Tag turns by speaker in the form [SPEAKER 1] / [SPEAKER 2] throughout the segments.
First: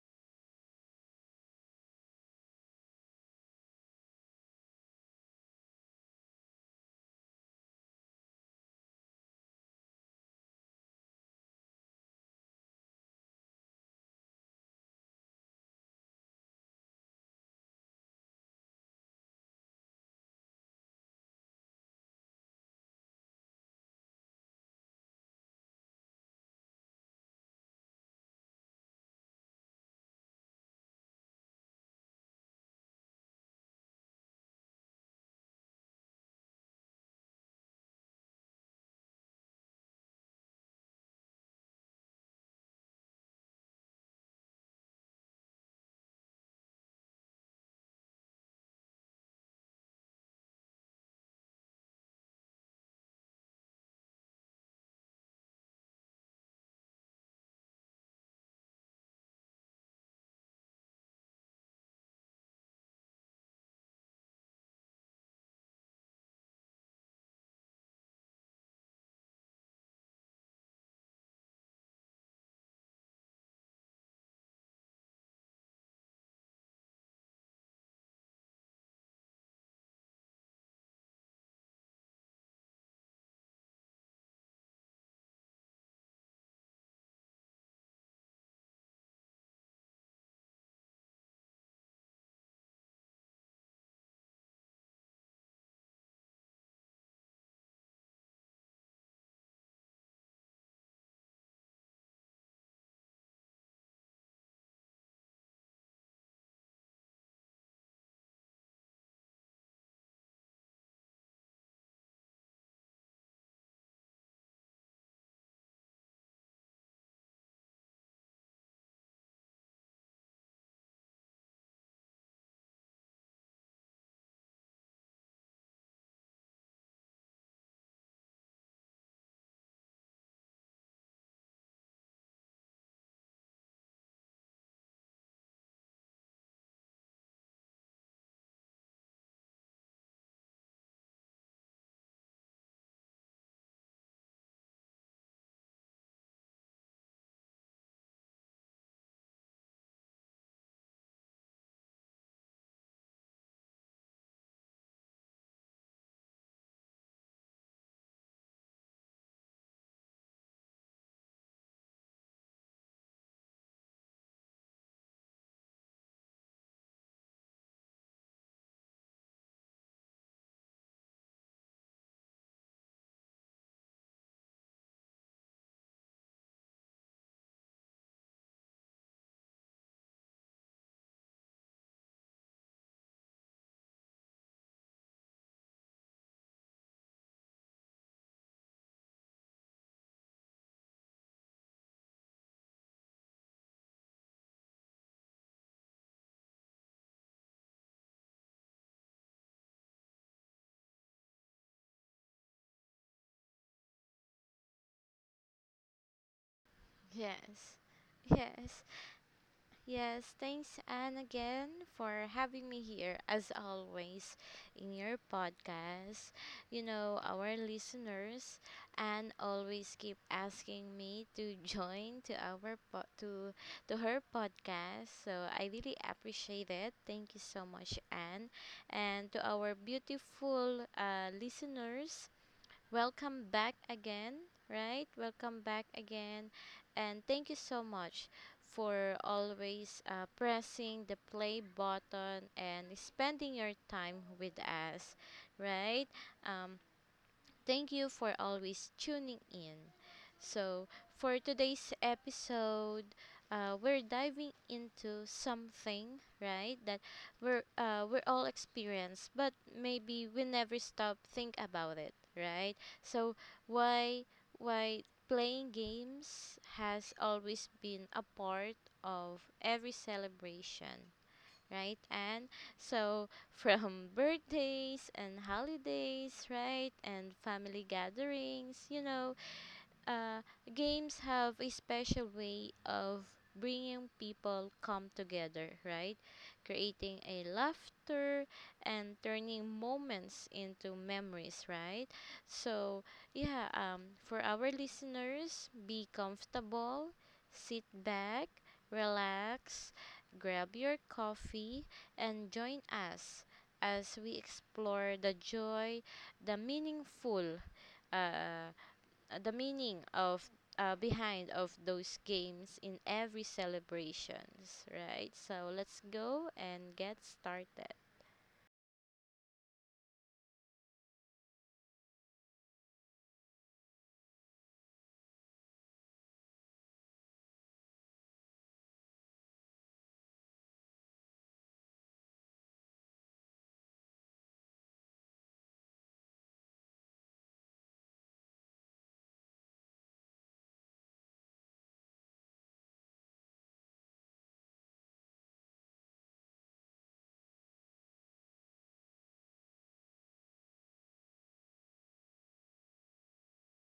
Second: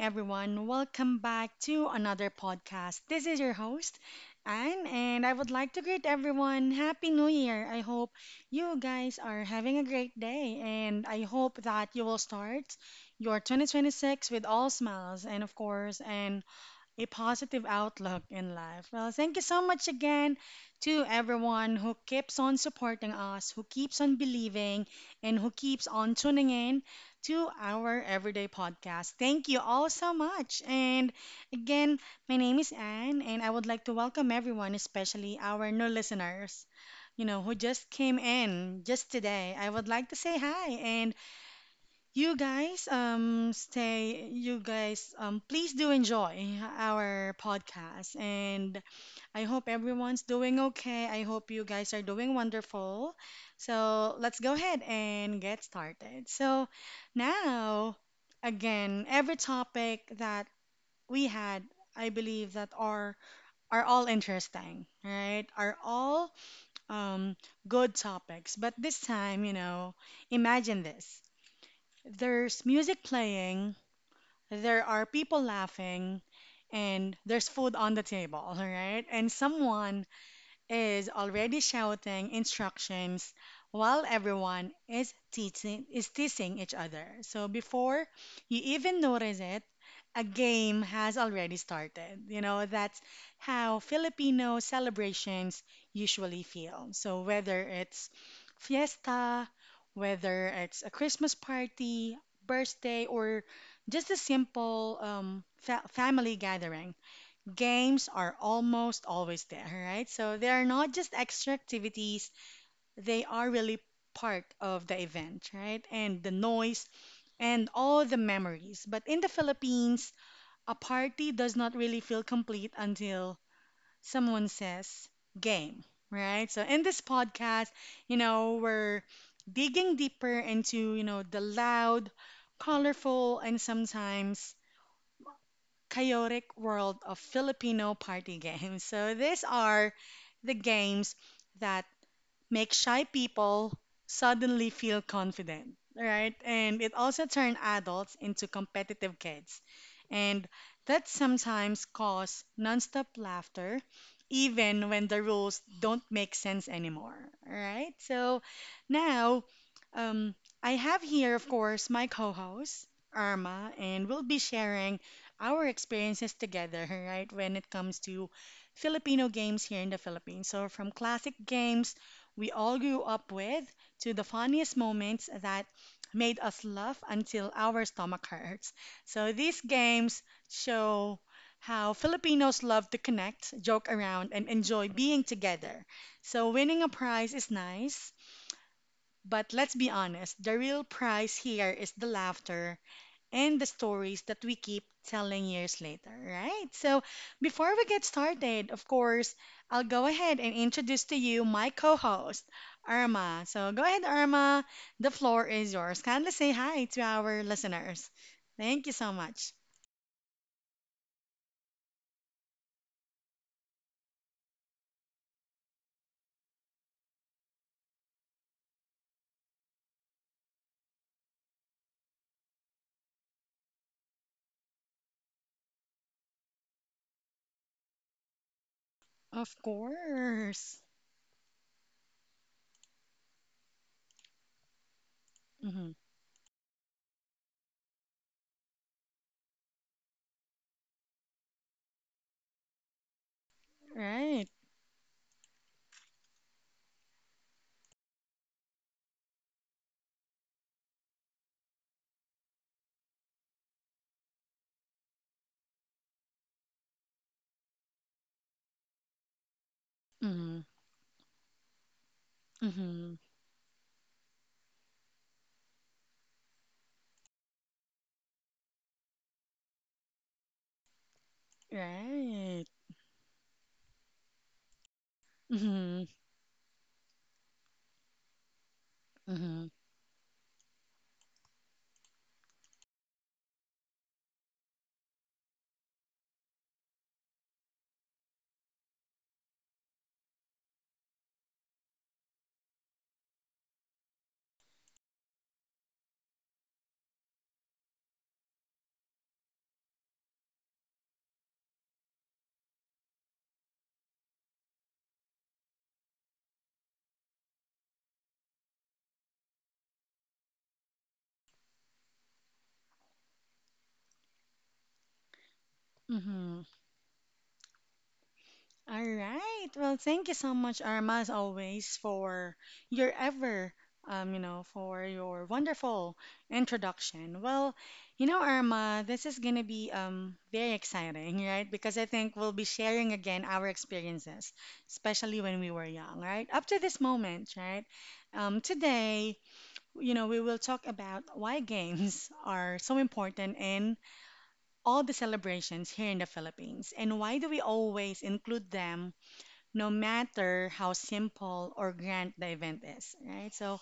[SPEAKER 1] everyone. Welcome back to another podcast. This is your host, Anne, and I would like to greet everyone. Happy New Year. I hope you guys are having a great day, and I hope that you will start your 2026 with all smiles and, of course, an a positive outlook in life. Well, thank you so much again to everyone who keeps on supporting us, who keeps on believing, and who keeps on tuning in to our everyday podcast. Thank you all so much. And again, my name is Anne, and I would like to welcome everyone, especially our new listeners who just came in just today. I would like to say hi. And you guys, stay. You guys, please do enjoy our podcast, and I hope everyone's doing okay. I hope you guys are doing wonderful. So let's go ahead and get started. So now, again, every topic that we had, I believe that are all interesting, right? Are all um good topics. But this time, you know, imagine this. There's music playing, there are people laughing, and there's food on the table, all right? And someone is already shouting instructions while everyone is teasing each other. So before you even notice it, a game has already started. You know, that's how Filipino celebrations usually feel. So whether it's fiesta, whether it's a Christmas party, birthday, or just a simple family gathering, games are almost always there, right? So they are not just extra activities, they are really part of the event, right? And the noise and all the memories. But in the Philippines, a party does not really feel complete until someone says game, right? So in this podcast, you know, we're digging deeper into, you know, the loud, colorful, and sometimes chaotic world of Filipino party games. So these are the games that make shy people suddenly feel confident, right? And it also turned adults into competitive kids. And that sometimes cause nonstop laughter, even when the rules don't make sense anymore, right? So now, um, I have here, of course, my co host, Arma, and we'll be sharing our experiences together, right, when it comes to Filipino games here in the Philippines. So, from classic games we all grew up with to the funniest moments that made us laugh until our stomach hurts. So these games show how Filipinos love to connect, joke around, and enjoy being together. So winning a prize is nice, but let's be honest, the real prize here is the laughter and the stories that we keep telling years later, right? So, before we get started, of course, I'll go ahead and introduce to you my co host, Irma. So, go ahead, Irma. The floor is yours. Kindly say hi to our
[SPEAKER 2] Yes.
[SPEAKER 1] listeners.
[SPEAKER 2] Yes.
[SPEAKER 1] Thank you so much.
[SPEAKER 2] Yes. Thanks, Anne, again for having me here, as always, in your podcast. You know, our listeners, and always keep asking me to join to our po- to her podcast. So I really appreciate it. Thank you so much, Anne, and to
[SPEAKER 1] Of
[SPEAKER 2] our beautiful
[SPEAKER 1] course.
[SPEAKER 2] listeners. Welcome back again, right? Welcome back
[SPEAKER 1] Hmm.
[SPEAKER 2] again. And thank you so much for always pressing the play button and spending your time
[SPEAKER 1] Right.
[SPEAKER 2] with us, right? Um, Thank you for always tuning in. So, for today's episode, we're diving into something, right, that we're all experienced, but maybe we
[SPEAKER 1] Mm-hmm.
[SPEAKER 2] never stop think about it, right?
[SPEAKER 1] Mm-hmm.
[SPEAKER 2] So, why, why playing games has always been a part of every celebration, right? And
[SPEAKER 1] Right.
[SPEAKER 2] so from birthdays and
[SPEAKER 1] Mm-hmm.
[SPEAKER 2] holidays, right? And family gatherings, you know,
[SPEAKER 1] Mm-hmm.
[SPEAKER 2] uh, games have a special way of bringing people come together, right? Creating a laughter and turning moments into memories, right? So, yeah, for our listeners, be comfortable, sit back, relax, grab your coffee, and join us as we explore the joy, the meaningful. Uh, the meaning of behind of those games in every celebrations, right? So let's go
[SPEAKER 1] Mm-hmm.
[SPEAKER 2] and get started.
[SPEAKER 1] All right. Well, thank you so much, Arma, as always, for your ever, for your wonderful introduction. Well, you know, Arma, this is gonna be very exciting, right? Because I think we'll be sharing again our experiences, especially when we were young, right? Up to this moment, right? Today, you know, we will talk about why games are so important in all the celebrations here in the Philippines, and why do we always include them no matter how simple or grand the event is, right? So,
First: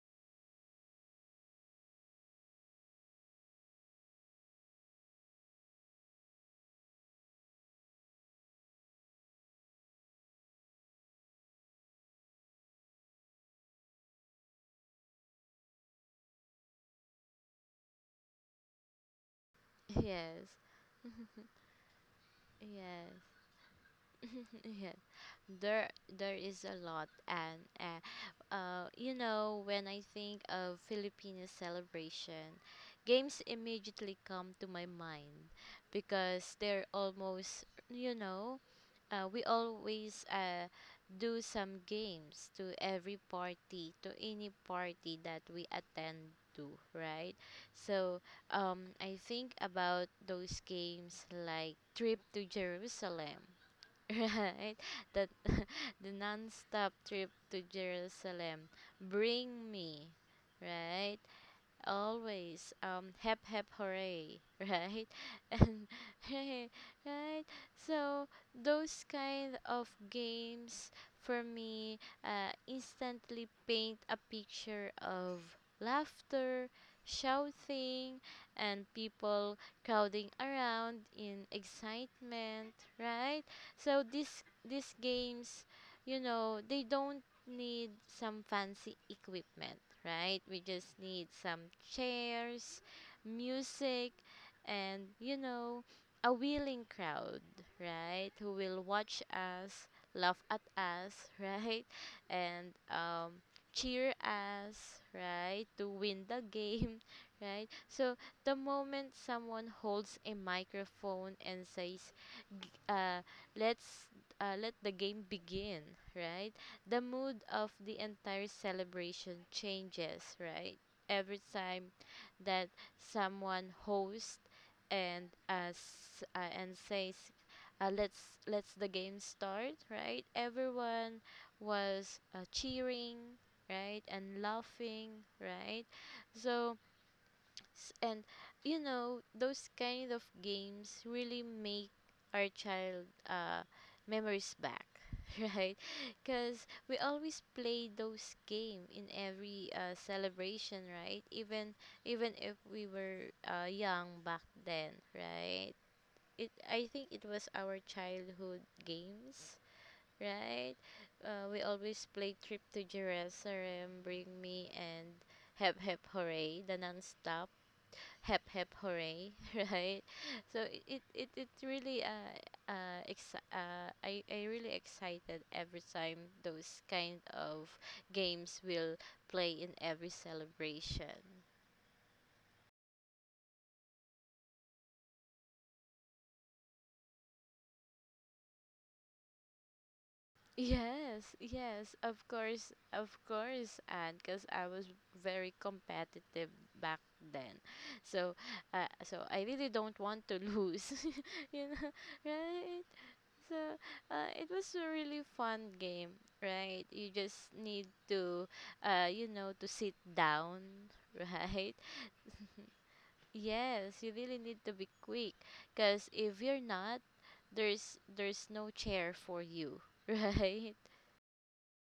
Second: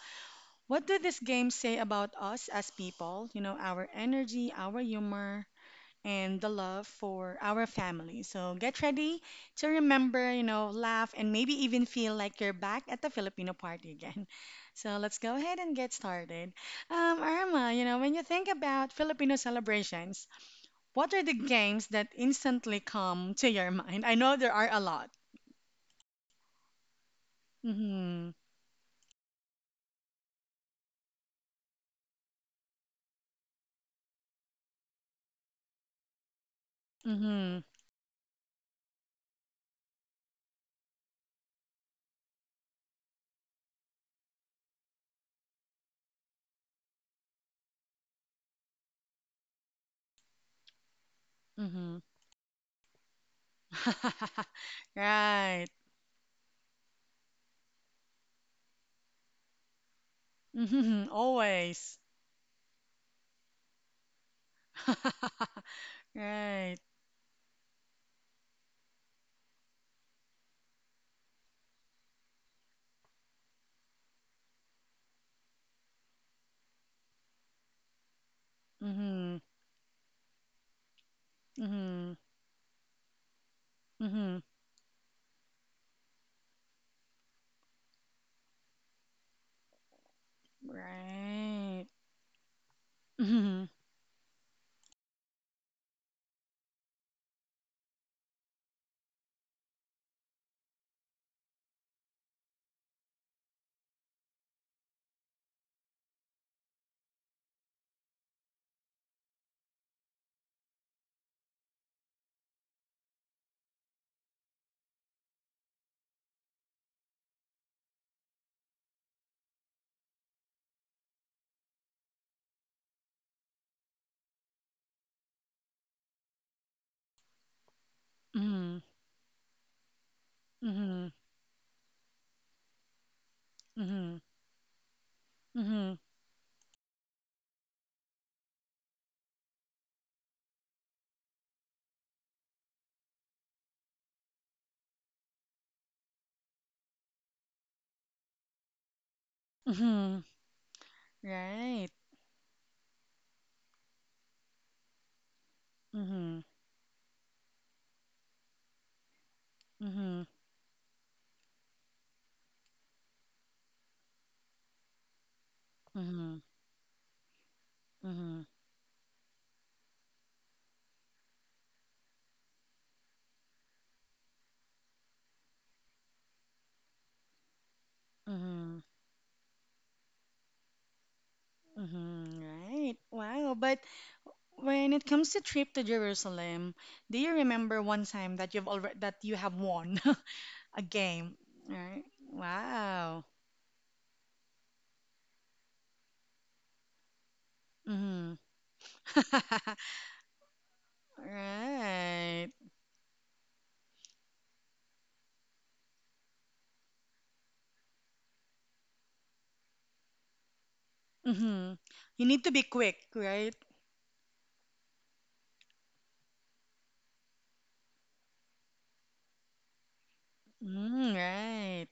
[SPEAKER 1] what do these games say about us as people? You know, our energy, our humor, and the love for our family. So, get ready to remember, you know, laugh, and maybe even feel like you're back at the Filipino party again. So, let's go ahead and get started. Irma, you know, when you think about Filipino celebrations,
[SPEAKER 2] Yes.
[SPEAKER 1] what are the games that instantly come
[SPEAKER 2] Yes.
[SPEAKER 1] to your mind? I know there are a
[SPEAKER 2] Yeah.
[SPEAKER 1] lot.
[SPEAKER 2] There is a lot and
[SPEAKER 1] Mm-hmm.
[SPEAKER 2] you know, when I think of Filipino celebration, games immediately come to my mind because they're
[SPEAKER 1] Mm-hmm.
[SPEAKER 2] almost, you know, we always do some games to every party to any party that we attend to, right? So I think about those games like
[SPEAKER 1] Mm-hmm.
[SPEAKER 2] Trip to Jerusalem, right? That
[SPEAKER 1] Right.
[SPEAKER 2] the non-stop Trip to Jerusalem, Bring Me,
[SPEAKER 1] Mm-hmm.
[SPEAKER 2] right?
[SPEAKER 1] Always.
[SPEAKER 2] Always, Hep Hep Hooray, right. And right.
[SPEAKER 1] Right.
[SPEAKER 2] Right. So those kind of games for me, instantly paint a picture of laughter, shouting, and
[SPEAKER 1] Mm-hmm.
[SPEAKER 2] people crowding around in
[SPEAKER 1] Mm-hmm.
[SPEAKER 2] excitement, right? So
[SPEAKER 1] Mm-hmm.
[SPEAKER 2] these games, you know, they don't need some fancy equipment, right? We just need some
[SPEAKER 1] Right.
[SPEAKER 2] chairs,
[SPEAKER 1] Mm-hmm.
[SPEAKER 2] music, and, you know, a willing crowd, right? Who will watch us, laugh at us, right? And cheer us, right? To win the game, right? So the moment someone holds a microphone and says, uh, "Let's let the game begin," right? The mood of the entire celebration changes, right? Every time that someone hosts and as, and says, "Let's
[SPEAKER 1] Mm-hmm.
[SPEAKER 2] the game start," right?
[SPEAKER 1] Mm-hmm.
[SPEAKER 2] Everyone was, cheering, right,
[SPEAKER 1] Mm-hmm.
[SPEAKER 2] and laughing, right?
[SPEAKER 1] Mm-hmm.
[SPEAKER 2] So and, you know, those kind of games really make our child, memories back, right? Because we always play those game in every
[SPEAKER 1] Mm-hmm.
[SPEAKER 2] celebration, right? Even
[SPEAKER 1] Right.
[SPEAKER 2] even if we were young back then, right?
[SPEAKER 1] Mm-hmm.
[SPEAKER 2] It I think it was our childhood games,
[SPEAKER 1] Mm-hmm.
[SPEAKER 2] right? We always play Trip to Jerusalem, Bring Me, and Hep Hep
[SPEAKER 1] Mm-hmm.
[SPEAKER 2] Hooray, the non-stop
[SPEAKER 1] Mm-hmm.
[SPEAKER 2] Hep Hep Hooray, right? So it really I really excited every time those kind of games
[SPEAKER 1] Mm-hmm.
[SPEAKER 2] will play in every celebration.
[SPEAKER 1] Mm-hmm. Right. Wow. But when it comes to trip to Jerusalem, do you remember one time that you've already that you have won a
[SPEAKER 2] Yes,
[SPEAKER 1] game?
[SPEAKER 2] yes,
[SPEAKER 1] Right.
[SPEAKER 2] of course, of
[SPEAKER 1] Wow.
[SPEAKER 2] course, and because I was very competitive back then.
[SPEAKER 1] Mm-hmm.
[SPEAKER 2] So, so I really don't want to lose, you know,
[SPEAKER 1] Right.
[SPEAKER 2] right? So, it was a really fun game, right? You just need to, you know, to sit down,
[SPEAKER 1] Mm-hmm.
[SPEAKER 2] right?
[SPEAKER 1] You need to be quick, right?
[SPEAKER 2] Yes, you really need to be quick, because if you're not, there's no chair for you, right?
[SPEAKER 1] Mm, right.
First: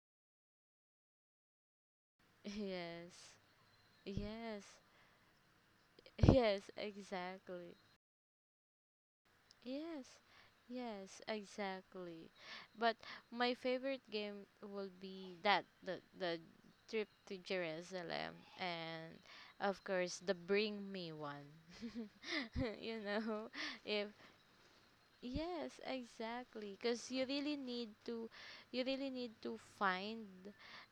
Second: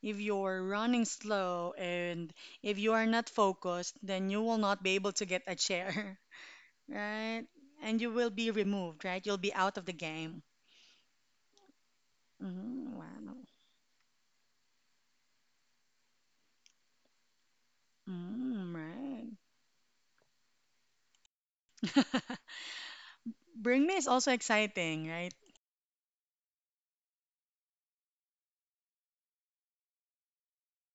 [SPEAKER 1] If you're running slow and if you are not
[SPEAKER 2] Yes,
[SPEAKER 1] focused, then you will
[SPEAKER 2] yes,
[SPEAKER 1] not be able to get a chair,
[SPEAKER 2] yes,
[SPEAKER 1] right?
[SPEAKER 2] exactly.
[SPEAKER 1] And you will be removed, right? You'll be out of the
[SPEAKER 2] Yes,
[SPEAKER 1] game.
[SPEAKER 2] yes, exactly.
[SPEAKER 1] Mm,
[SPEAKER 2] But
[SPEAKER 1] wow.
[SPEAKER 2] my favorite game will be that the Trip to Jerusalem
[SPEAKER 1] Mm,
[SPEAKER 2] and
[SPEAKER 1] right.
[SPEAKER 2] of course the Bring Me one. You know,
[SPEAKER 1] Bring me is
[SPEAKER 2] if...
[SPEAKER 1] also exciting, right?
[SPEAKER 2] Yes, exactly. Because you really need to, you really need to find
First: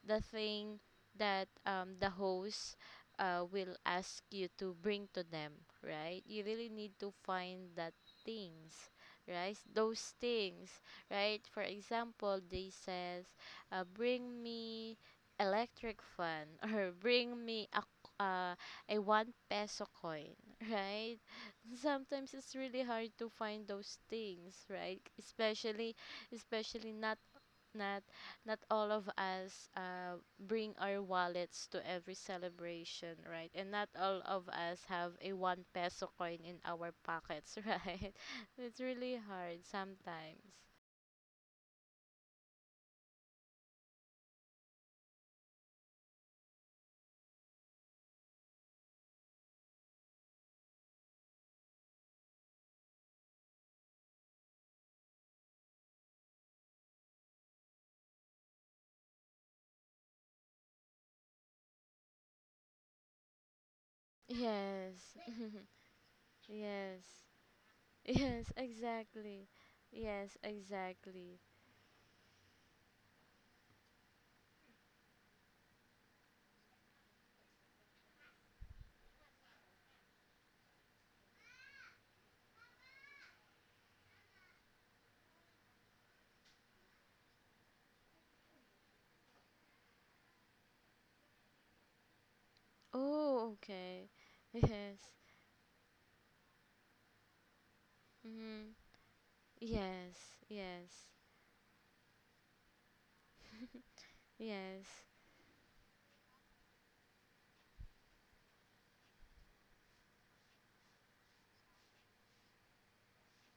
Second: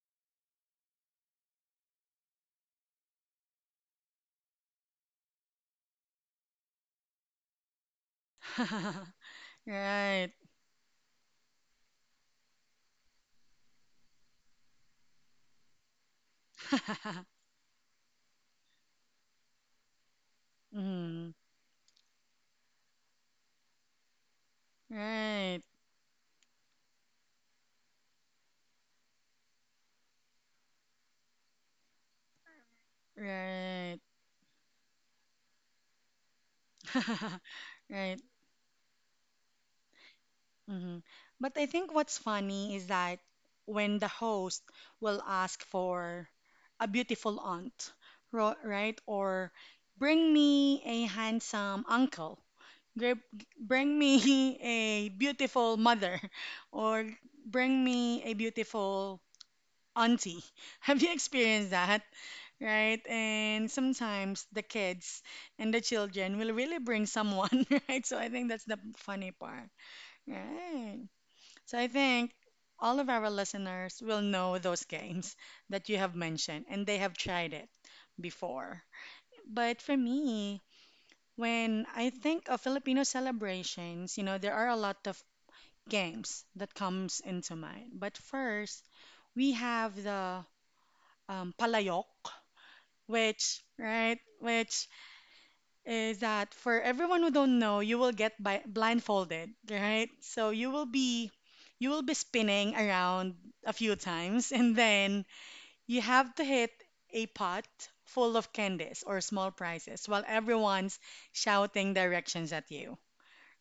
[SPEAKER 2] the thing that, the host will ask you to bring to them, right? You really need to find that things, right? Those
[SPEAKER 1] Right.
[SPEAKER 2] things, right? For example, they says, bring me electric fan, or bring me a one peso coin, right?
[SPEAKER 1] Mm,
[SPEAKER 2] Sometimes it's really hard to find those things, right?
[SPEAKER 1] right.
[SPEAKER 2] Especially especially not not not all of us bring our wallets to every celebration, right? And not
[SPEAKER 1] Right.
[SPEAKER 2] all of us have a one peso coin in our pockets, right?
[SPEAKER 1] Right.
[SPEAKER 2] It's really hard sometimes.
[SPEAKER 1] Hmm. But I think what's funny is that when the host will ask for a beautiful aunt, ro- right? Or bring me a handsome uncle, Gr- bring me a beautiful mother, or bring me a beautiful auntie. Have you experienced that, right? And sometimes the
[SPEAKER 2] Yes.
[SPEAKER 1] kids and the children will really bring
[SPEAKER 2] Yes,
[SPEAKER 1] someone, right? So I think
[SPEAKER 2] yes,
[SPEAKER 1] that's the funny
[SPEAKER 2] exactly.
[SPEAKER 1] part,
[SPEAKER 2] Yes,
[SPEAKER 1] right?
[SPEAKER 2] exactly.
[SPEAKER 1] So I think all of our listeners will know those games that you have mentioned and they have tried it before. But for me, when I think of Filipino celebrations, you know, there are a lot of games that comes into mind. But first, we have the palayok,
[SPEAKER 2] Oh,
[SPEAKER 1] which,
[SPEAKER 2] okay.
[SPEAKER 1] right, which
[SPEAKER 2] Yes.
[SPEAKER 1] is that, for everyone who don't know, you will get by
[SPEAKER 2] Mm-hmm.
[SPEAKER 1] blindfolded, right?
[SPEAKER 2] Yes,
[SPEAKER 1] So
[SPEAKER 2] yes,
[SPEAKER 1] you will be spinning around a few times and
[SPEAKER 2] yes.
[SPEAKER 1] then you have to hit a pot full of candies or small prizes while everyone's shouting directions at you.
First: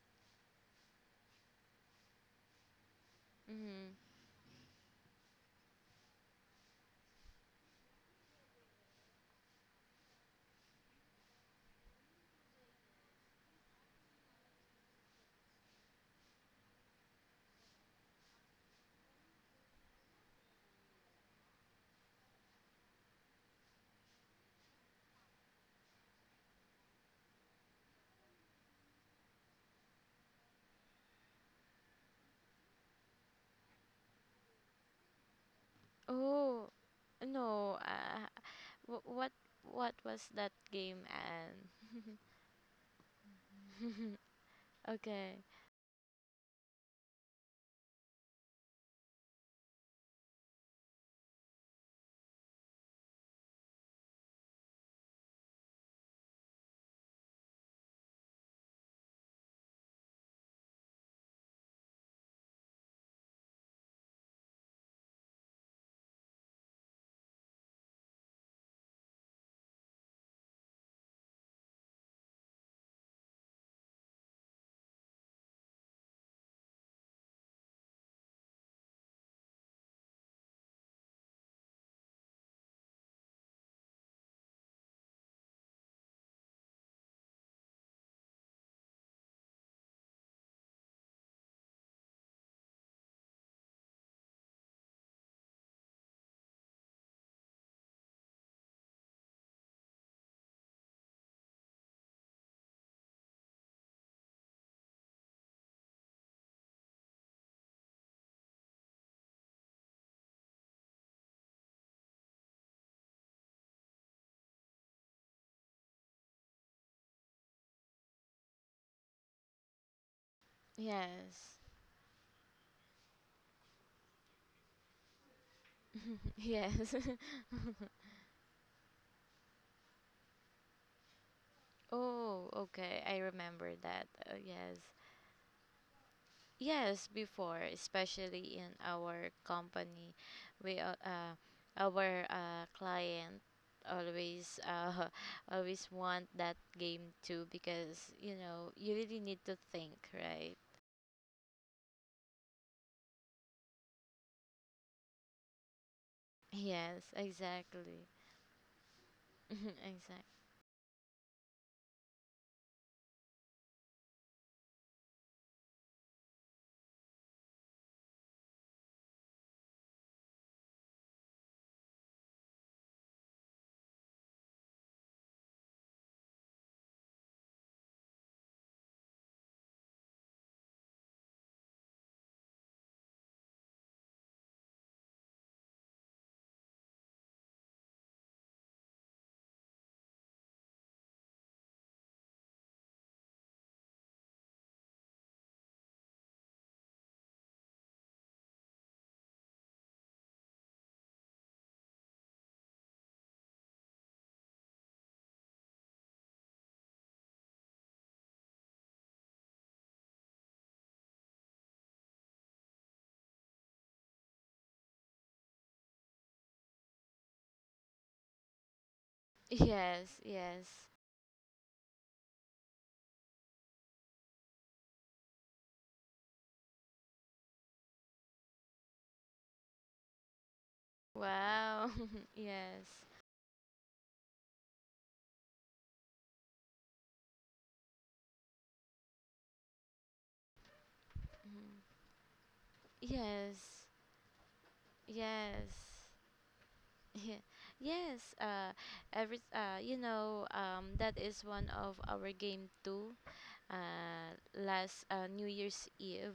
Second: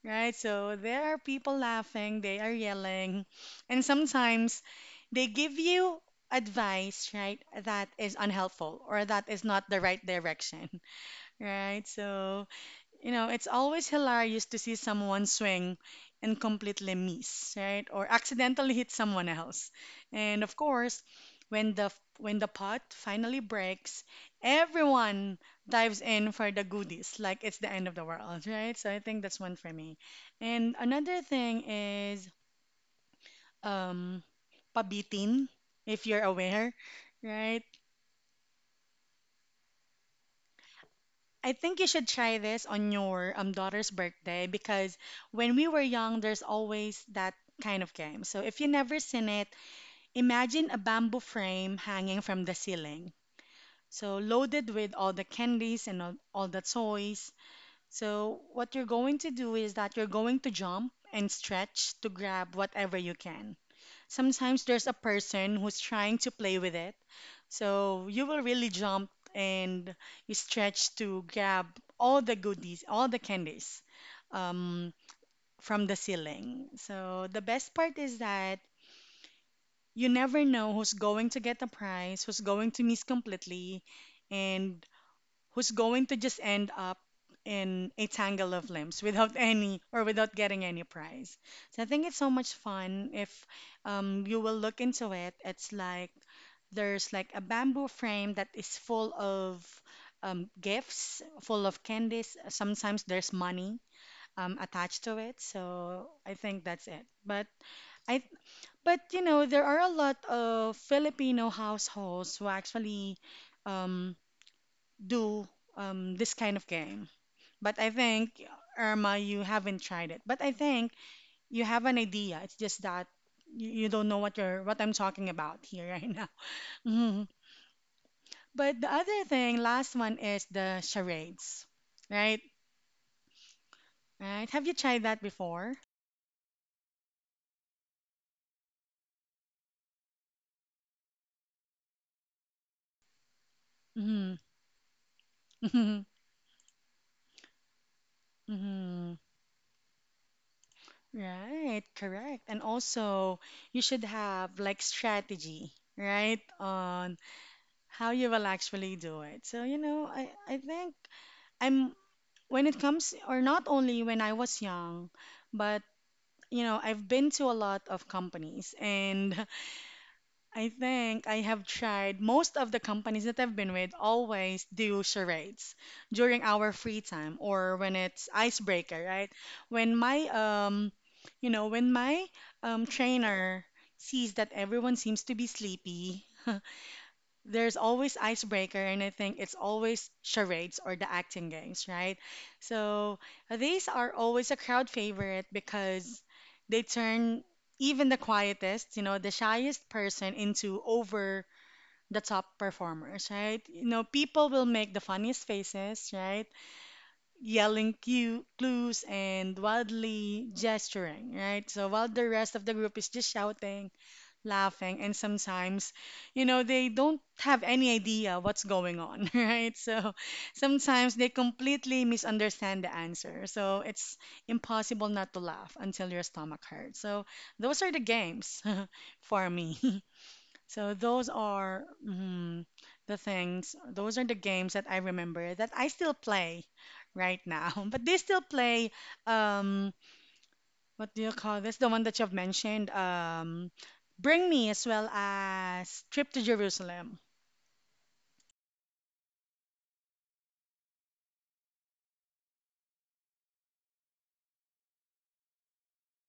[SPEAKER 1] Right? So there are people laughing, they are yelling, and
[SPEAKER 2] Mm-hmm.
[SPEAKER 1] sometimes they give you advice, right, that is unhelpful or that is not the right direction, right? So you know, it's always hilarious to see someone swing and completely miss, right? Or accidentally hit someone else. And of course, when the when the pot finally breaks, everyone dives in for the goodies, like it's the end of the world, right? So I think that's one for me. And another thing is um pabitin, if you're
[SPEAKER 2] Oh,
[SPEAKER 1] aware, right?
[SPEAKER 2] no. Wh- what what was that game,
[SPEAKER 1] I
[SPEAKER 2] Anne?
[SPEAKER 1] think you should try this on your daughter's birthday because
[SPEAKER 2] Okay.
[SPEAKER 1] when we were young, there's always that kind of game. So if you never seen it, imagine a bamboo frame hanging from the ceiling, so loaded with all the candies and all the toys. So what you're going to do is that you're going to jump and stretch to grab whatever you can. Sometimes there's a person who's trying to play with it, so you will really jump and you stretch to grab all the goodies, all the candies um, from the ceiling. So the best part is that you never know who's going to get the prize, who's going to miss completely, and who's going to just end up in a tangle of limbs without any or without getting any prize. So I think it's so much fun if you will look into it. It's like there's like a bamboo frame that is full of gifts, full of candies. Sometimes there's money attached to it. So I think that's it. I but you know, there are a lot of Filipino households who actually um, do this kind of game. But I think, Irma, you haven't tried it. But I think
[SPEAKER 2] Yes.
[SPEAKER 1] you have an idea. It's just that you don't know what you're what I'm talking about here right now.
[SPEAKER 2] Yes.
[SPEAKER 1] Mhm. But the other thing, last one is the charades, right?
[SPEAKER 2] Oh, okay. I remember that.
[SPEAKER 1] Right? Have you
[SPEAKER 2] Yes.
[SPEAKER 1] tried that before?
[SPEAKER 2] Yes, before, especially in our company, we al- uh, our client
[SPEAKER 1] Hmm.
[SPEAKER 2] always always
[SPEAKER 1] Hmm.
[SPEAKER 2] want that game too because, you know, you really need to think, right?
[SPEAKER 1] Right, correct. And also, you should have like strategy, right,
[SPEAKER 2] Yes,
[SPEAKER 1] on
[SPEAKER 2] exactly,
[SPEAKER 1] how you will actually do it. So, you know, I,
[SPEAKER 2] exactly.
[SPEAKER 1] I think I'm when it comes, or not only when I was young, but you know, I've been to a lot of companies, and I think I have tried most of the companies that I've been with always do charades during our free time or when it's icebreaker, right? When my you know, when my trainer sees that everyone seems to be sleepy, there's always icebreaker, and I think it's always charades or the acting games, right? So these are always a crowd favorite because they turn even the quietest, you know, the shyest person into over the top performers, right? You know, people will make the funniest faces, right, yelling cue, clues, and wildly gesturing, right? So while the rest of the group is just shouting, laughing, and sometimes, you know, they don't have any idea what's going on, right? So
[SPEAKER 2] Yes, yes.
[SPEAKER 1] sometimes they completely misunderstand the answer. So it's impossible not to laugh until your stomach hurts. So those are the games for me. So those
[SPEAKER 2] Wow.
[SPEAKER 1] are mm,
[SPEAKER 2] Yes,
[SPEAKER 1] the things, those are the games that I remember that I still play right now. But they still play um, what do you call this? The one that you've mentioned.
[SPEAKER 2] yes,
[SPEAKER 1] Bring Me as well
[SPEAKER 2] yes.
[SPEAKER 1] as Trip to Jerusalem.
[SPEAKER 2] Yeah. Yes. That is one of our game too, uh, last New Year's Eve,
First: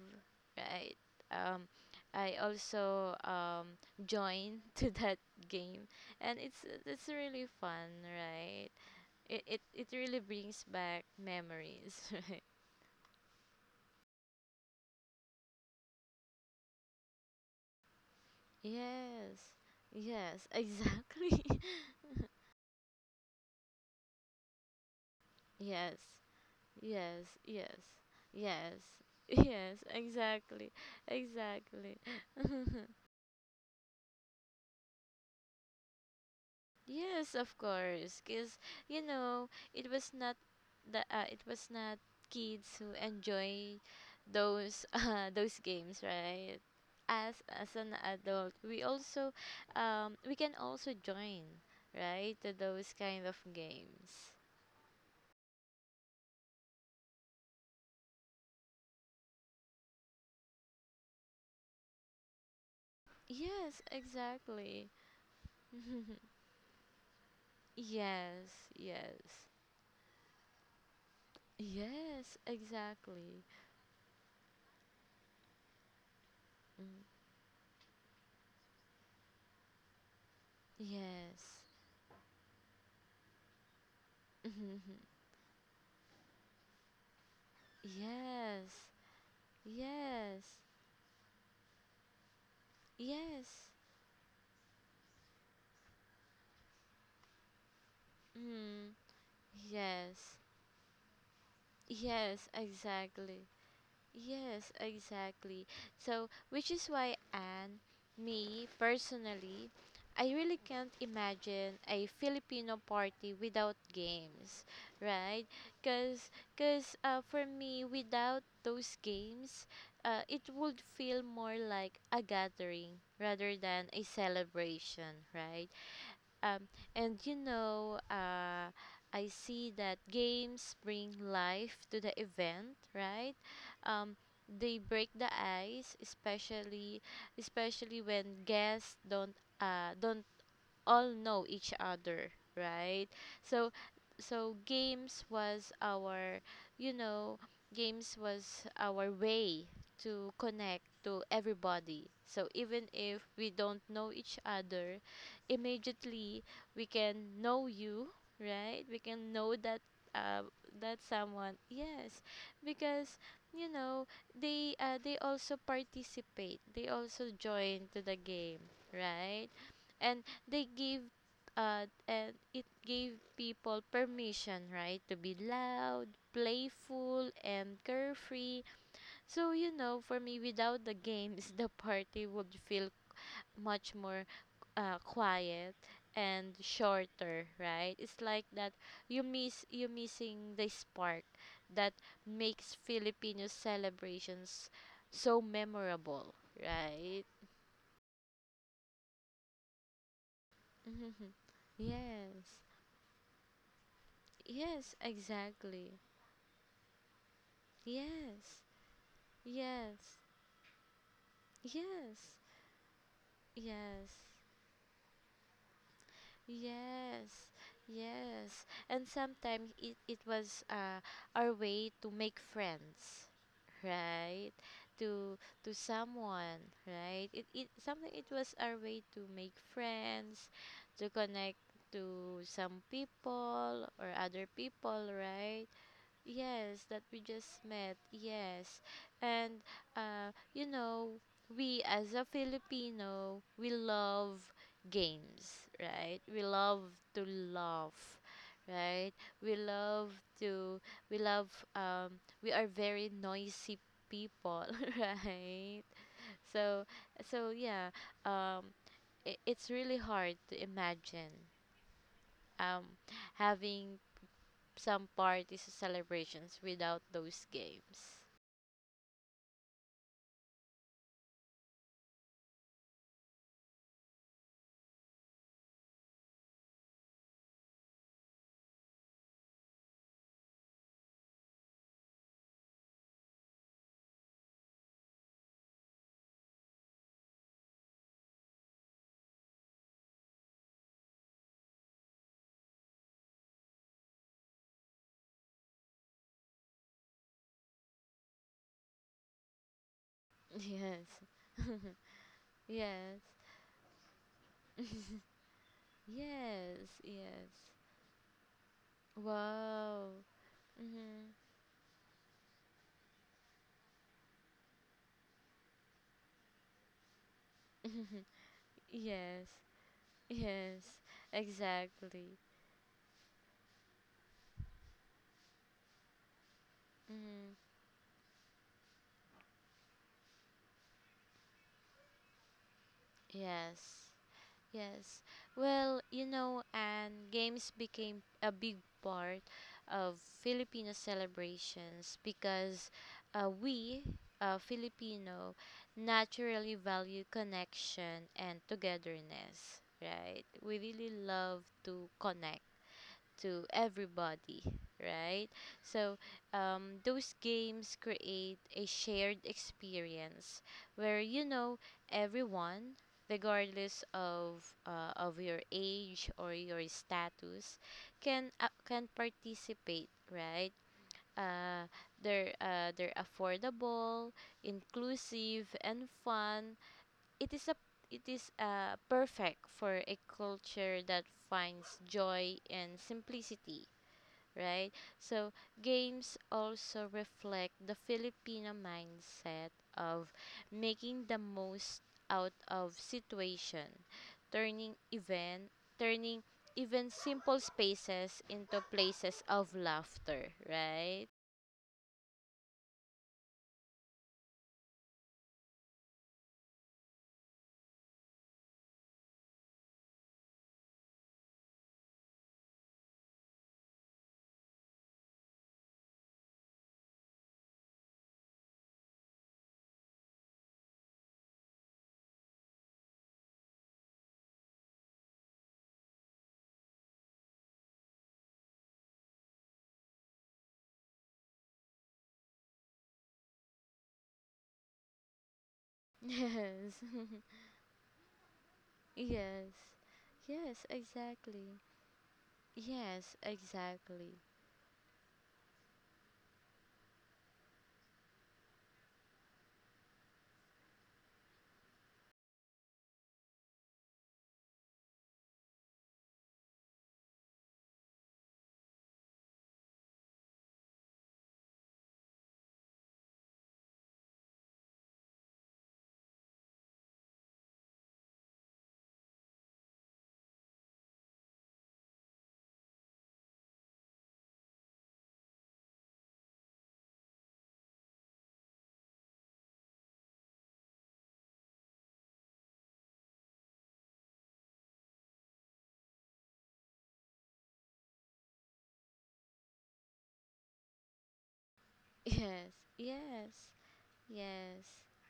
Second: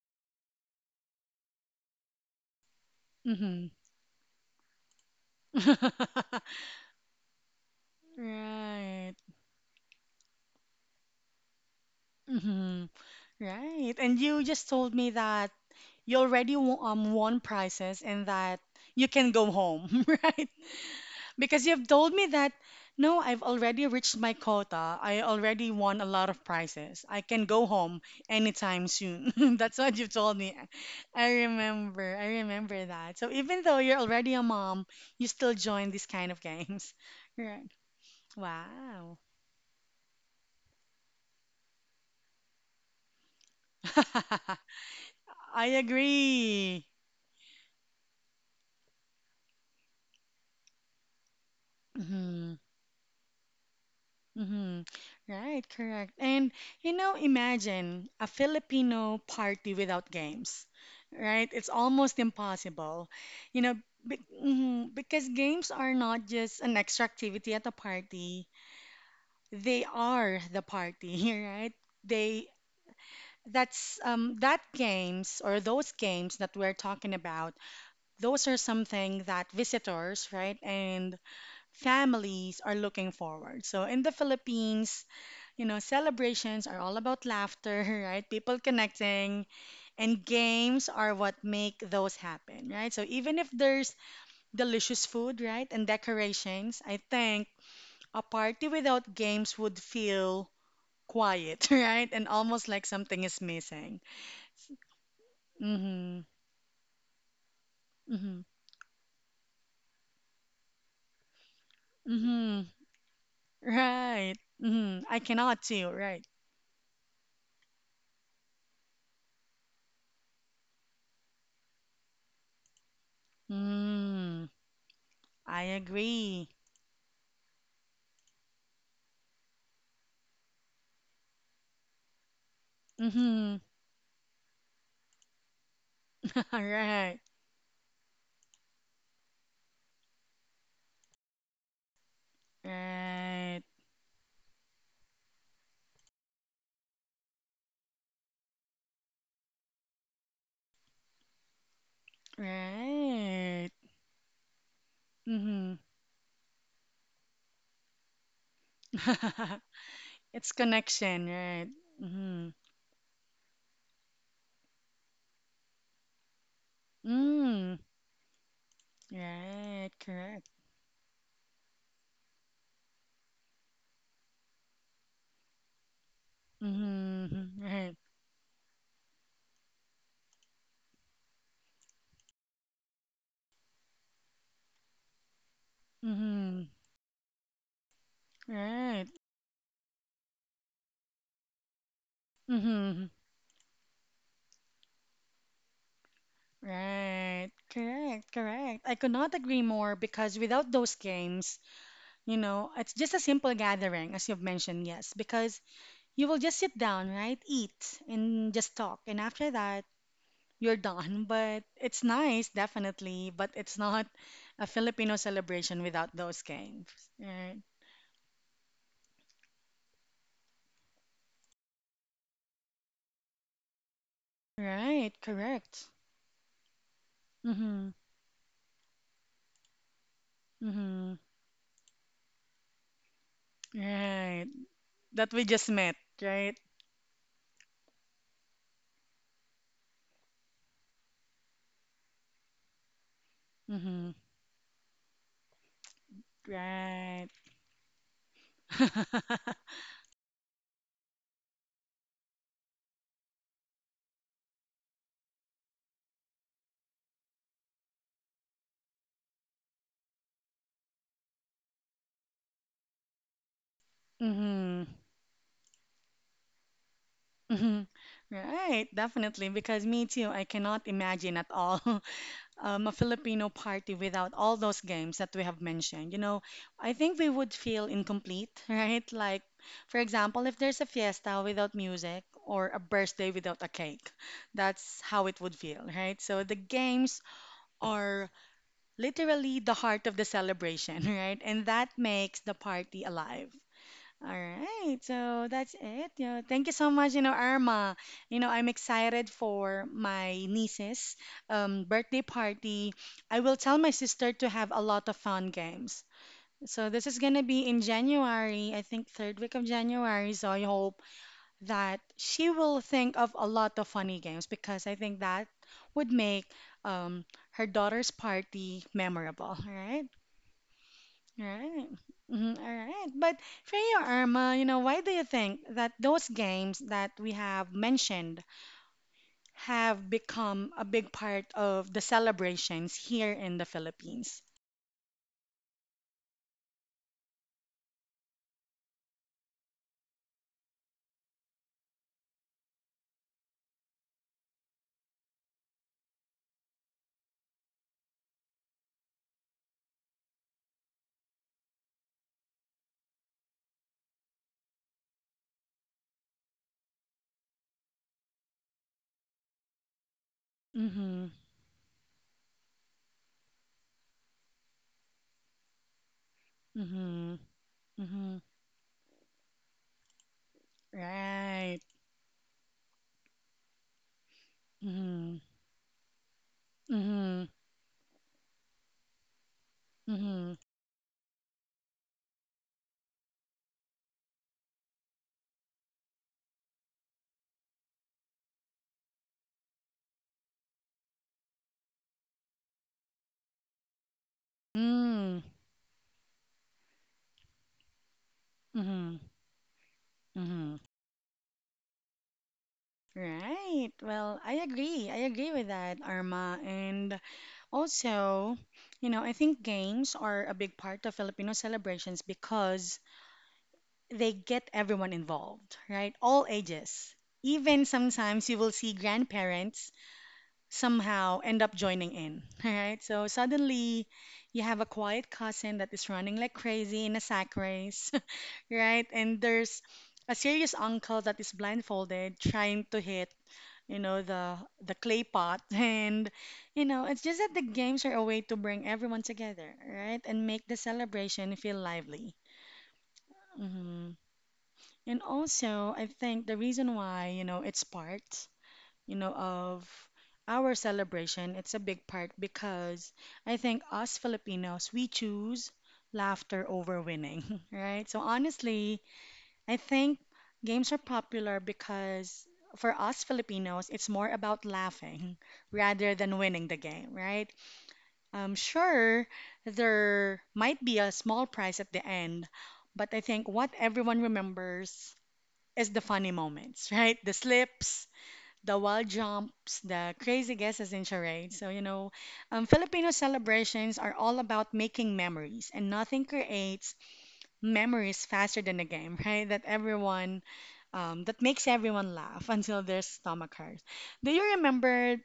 [SPEAKER 2] right? Um, I also
[SPEAKER 1] Hmm.
[SPEAKER 2] joined to that game, and it's really fun, right?
[SPEAKER 1] Right.
[SPEAKER 2] It really brings back memories, right?
[SPEAKER 1] Hmm. Right. And you just told me that you already won prizes and that you can
[SPEAKER 2] Yes,
[SPEAKER 1] go home,
[SPEAKER 2] yes,
[SPEAKER 1] right?
[SPEAKER 2] exactly.
[SPEAKER 1] Because you've told me that, no, I've already reached my quota. I already
[SPEAKER 2] Yes,
[SPEAKER 1] won a lot of prizes. I
[SPEAKER 2] yes,
[SPEAKER 1] can go
[SPEAKER 2] yes,
[SPEAKER 1] home
[SPEAKER 2] yes.
[SPEAKER 1] anytime soon.
[SPEAKER 2] Yes,
[SPEAKER 1] That's what you told me.
[SPEAKER 2] exactly,
[SPEAKER 1] I
[SPEAKER 2] exactly.
[SPEAKER 1] remember. I remember that. So even though you're already a mom, you still join these kind of games.
[SPEAKER 2] Yes, of
[SPEAKER 1] Right.
[SPEAKER 2] course, because, you
[SPEAKER 1] Wow.
[SPEAKER 2] know, it was not the uh, it was not kids who enjoy those, those
[SPEAKER 1] I
[SPEAKER 2] games, right?
[SPEAKER 1] agree.
[SPEAKER 2] As as an adult, we also we can also join, right, to
[SPEAKER 1] Mm-hmm.
[SPEAKER 2] those kind of games.
[SPEAKER 1] Mm-hmm. Right, correct. And you know, imagine a Filipino party without games, right? It's almost impossible. You know,
[SPEAKER 2] Yes, exactly.
[SPEAKER 1] because games are not just an extra activity at a party.
[SPEAKER 2] Yes, yes,
[SPEAKER 1] They are the party, right?
[SPEAKER 2] yes,
[SPEAKER 1] They
[SPEAKER 2] exactly.
[SPEAKER 1] that's that games or those games that we're
[SPEAKER 2] Mm.
[SPEAKER 1] talking about, those are something that visitors, right, and
[SPEAKER 2] Yes.
[SPEAKER 1] families are looking forward. So in the Philippines, you know, celebrations are all about laughter, right? People
[SPEAKER 2] Yes,
[SPEAKER 1] connecting, and
[SPEAKER 2] yes.
[SPEAKER 1] games are what make those happen, right? So even if
[SPEAKER 2] Yes.
[SPEAKER 1] there's delicious food, right, and decorations, I think a party
[SPEAKER 2] Mm.
[SPEAKER 1] without games would
[SPEAKER 2] Yes.
[SPEAKER 1] feel quiet, right? And
[SPEAKER 2] Yes,
[SPEAKER 1] almost like something is
[SPEAKER 2] exactly.
[SPEAKER 1] missing.
[SPEAKER 2] Yes, exactly.
[SPEAKER 1] Mhm.
[SPEAKER 2] So, which is why, Anne,
[SPEAKER 1] Mhm.
[SPEAKER 2] me personally, I really can't imagine a
[SPEAKER 1] Mhm.
[SPEAKER 2] Filipino party without
[SPEAKER 1] Right.
[SPEAKER 2] games,
[SPEAKER 1] Mhm. I
[SPEAKER 2] right?
[SPEAKER 1] cannot see, right?
[SPEAKER 2] Cuz cuz For me, without those games, it would feel more like a gathering rather than a
[SPEAKER 1] Mm.
[SPEAKER 2] celebration,
[SPEAKER 1] I
[SPEAKER 2] right?
[SPEAKER 1] agree.
[SPEAKER 2] Um, and, you know, I see that games bring life to the event, right?
[SPEAKER 1] Mhm.
[SPEAKER 2] Um, they break the ice,
[SPEAKER 1] All
[SPEAKER 2] especially
[SPEAKER 1] right.
[SPEAKER 2] especially when guests don't all know each other, right?
[SPEAKER 1] Right.
[SPEAKER 2] So games was our, you know, way to connect to everybody. So even if we
[SPEAKER 1] Right.
[SPEAKER 2] don't know each other,
[SPEAKER 1] Mm-hmm.
[SPEAKER 2] immediately we can know you, right? We can know that uh,
[SPEAKER 1] It's connection,
[SPEAKER 2] someone,
[SPEAKER 1] right?
[SPEAKER 2] yes,
[SPEAKER 1] Mm-hmm.
[SPEAKER 2] because, you know, they also participate, they also
[SPEAKER 1] Mm.
[SPEAKER 2] join to the game, right?
[SPEAKER 1] Right,
[SPEAKER 2] and
[SPEAKER 1] correct.
[SPEAKER 2] they give and it gave people permission, right, to be loud, playful,
[SPEAKER 1] Mm-hmm.
[SPEAKER 2] and
[SPEAKER 1] Right.
[SPEAKER 2] carefree. So, you know, for me without the games, the party would feel much more quiet and
[SPEAKER 1] Mm-hmm.
[SPEAKER 2] shorter, right? It's like that
[SPEAKER 1] Right.
[SPEAKER 2] you miss you missing the spark that makes
[SPEAKER 1] Mm-hmm.
[SPEAKER 2] Filipino celebrations so memorable, right?
[SPEAKER 1] Right. Correct, correct. I could not agree more because without those games, you
[SPEAKER 2] Yes.
[SPEAKER 1] know, it's just a simple gathering, as you've mentioned,
[SPEAKER 2] Yes,
[SPEAKER 1] yes, because
[SPEAKER 2] exactly.
[SPEAKER 1] you will just sit down, right? Eat and
[SPEAKER 2] Yes,
[SPEAKER 1] just talk. And after that,
[SPEAKER 2] yes,
[SPEAKER 1] you're done. But it's
[SPEAKER 2] yes,
[SPEAKER 1] nice, definitely. But it's not
[SPEAKER 2] yes,
[SPEAKER 1] a Filipino celebration without those games.
[SPEAKER 2] yes,
[SPEAKER 1] Right.
[SPEAKER 2] yes. And sometimes it was our way to make friends, right?
[SPEAKER 1] Right.
[SPEAKER 2] To
[SPEAKER 1] Correct.
[SPEAKER 2] someone, right? It it
[SPEAKER 1] Mm-hmm.
[SPEAKER 2] something it was our way to make friends, to
[SPEAKER 1] Mm-hmm.
[SPEAKER 2] connect to some people or other
[SPEAKER 1] Right.
[SPEAKER 2] people,
[SPEAKER 1] That we
[SPEAKER 2] right?
[SPEAKER 1] just met. Right.
[SPEAKER 2] Yes, that we just met. Yes. And you know, we as a Filipino, we
[SPEAKER 1] Mm-hmm.
[SPEAKER 2] love games, right? We love to
[SPEAKER 1] Right.
[SPEAKER 2] laugh, right? We love to we love We are very noisy people, right? So so, yeah, um I it's really hard to imagine um having
[SPEAKER 1] Mm-hmm.
[SPEAKER 2] some parties or celebrations without those
[SPEAKER 1] Mm-hmm.
[SPEAKER 2] games.
[SPEAKER 1] Right, definitely. Because me too, I cannot imagine at all a Filipino party without all those games that we have mentioned, you know, I think we would feel incomplete, right? Like, for example, if there's a fiesta without music or a birthday without a cake, that's how it would feel, right? So the games are literally the heart of the celebration, right? And that makes the party alive. All right, so that's it. You know, thank you so much, you know, Arma. You know, I'm excited for my
[SPEAKER 2] Yes.
[SPEAKER 1] niece's birthday party.
[SPEAKER 2] Yes.
[SPEAKER 1] I will tell my sister to have a lot of fun games. So
[SPEAKER 2] Yes.
[SPEAKER 1] this is gonna
[SPEAKER 2] Yes.
[SPEAKER 1] be in January, I think third week of
[SPEAKER 2] Wow.
[SPEAKER 1] January. So I hope
[SPEAKER 2] Mm-hmm.
[SPEAKER 1] that she will think of a lot of funny games because I think that would make um, her daughter's party
[SPEAKER 2] Yes.
[SPEAKER 1] memorable. All right.
[SPEAKER 2] Yes.
[SPEAKER 1] Right.
[SPEAKER 2] Exactly.
[SPEAKER 1] Mhm, all right. But for you, Irma, you know, why do you think that those games that we
[SPEAKER 2] Mm-hmm.
[SPEAKER 1] have mentioned have become a big part of the celebrations here in the
[SPEAKER 2] Yes.
[SPEAKER 1] Philippines?
[SPEAKER 2] Yes. Well, you know, and games became a big part of Filipino celebrations because, we, Filipino, naturally value connection and togetherness, right? We really love to connect to everybody, right? So, those games create a shared experience where,
[SPEAKER 1] Mm-hmm.
[SPEAKER 2] you know, everyone, regardless of your age or your
[SPEAKER 1] Mm-hmm.
[SPEAKER 2] status,
[SPEAKER 1] Mm-hmm.
[SPEAKER 2] can participate, right?
[SPEAKER 1] Right.
[SPEAKER 2] Uh, they're affordable,
[SPEAKER 1] Mm-hmm.
[SPEAKER 2] inclusive, and fun.
[SPEAKER 1] Mm-hmm.
[SPEAKER 2] It is a it is, perfect for a
[SPEAKER 1] Mm-hmm.
[SPEAKER 2] culture that finds joy in simplicity, right? So games also reflect the Filipino mindset of making the most out of situation, turning
[SPEAKER 1] Mm.
[SPEAKER 2] event, turning even simple spaces into
[SPEAKER 1] Mm-hmm.
[SPEAKER 2] places of laughter,
[SPEAKER 1] Mm-hmm.
[SPEAKER 2] right?
[SPEAKER 1] Right. Well, I agree. I agree with that, Arma. And also, you know, I think games are a big part of Filipino celebrations because they get everyone involved, right? All ages. Even sometimes you will see grandparents somehow end up joining in, right? So suddenly you have a quiet cousin that is running like crazy in a sack race, right? And there's a serious uncle that is blindfolded trying to hit you know the clay pot, and you
[SPEAKER 2] Yes.
[SPEAKER 1] know it's just that the games are a way to bring everyone
[SPEAKER 2] Yes.
[SPEAKER 1] together, right, and make the
[SPEAKER 2] Yes,
[SPEAKER 1] celebration
[SPEAKER 2] exactly.
[SPEAKER 1] feel lively.
[SPEAKER 2] Yes,
[SPEAKER 1] Hmm.
[SPEAKER 2] exactly.
[SPEAKER 1] And also I think the reason why, you know, it's part, you know, of our celebration, it's a big part, because I think us Filipinos we choose laughter over winning, right? So honestly I think games are popular because for us Filipinos, it's more about laughing rather than winning the game, right? Sure, there might be a small prize at the end, but I think what everyone remembers is the funny moments, right? The slips, the wild jumps, the crazy guesses in charades. So, you know, Filipino celebrations are all about making memories, and nothing creates memories faster than a game, right? That makes everyone laugh
[SPEAKER 2] Yes.
[SPEAKER 1] until their stomach
[SPEAKER 2] Yes.
[SPEAKER 1] hurts. Do you
[SPEAKER 2] Yes.
[SPEAKER 1] remember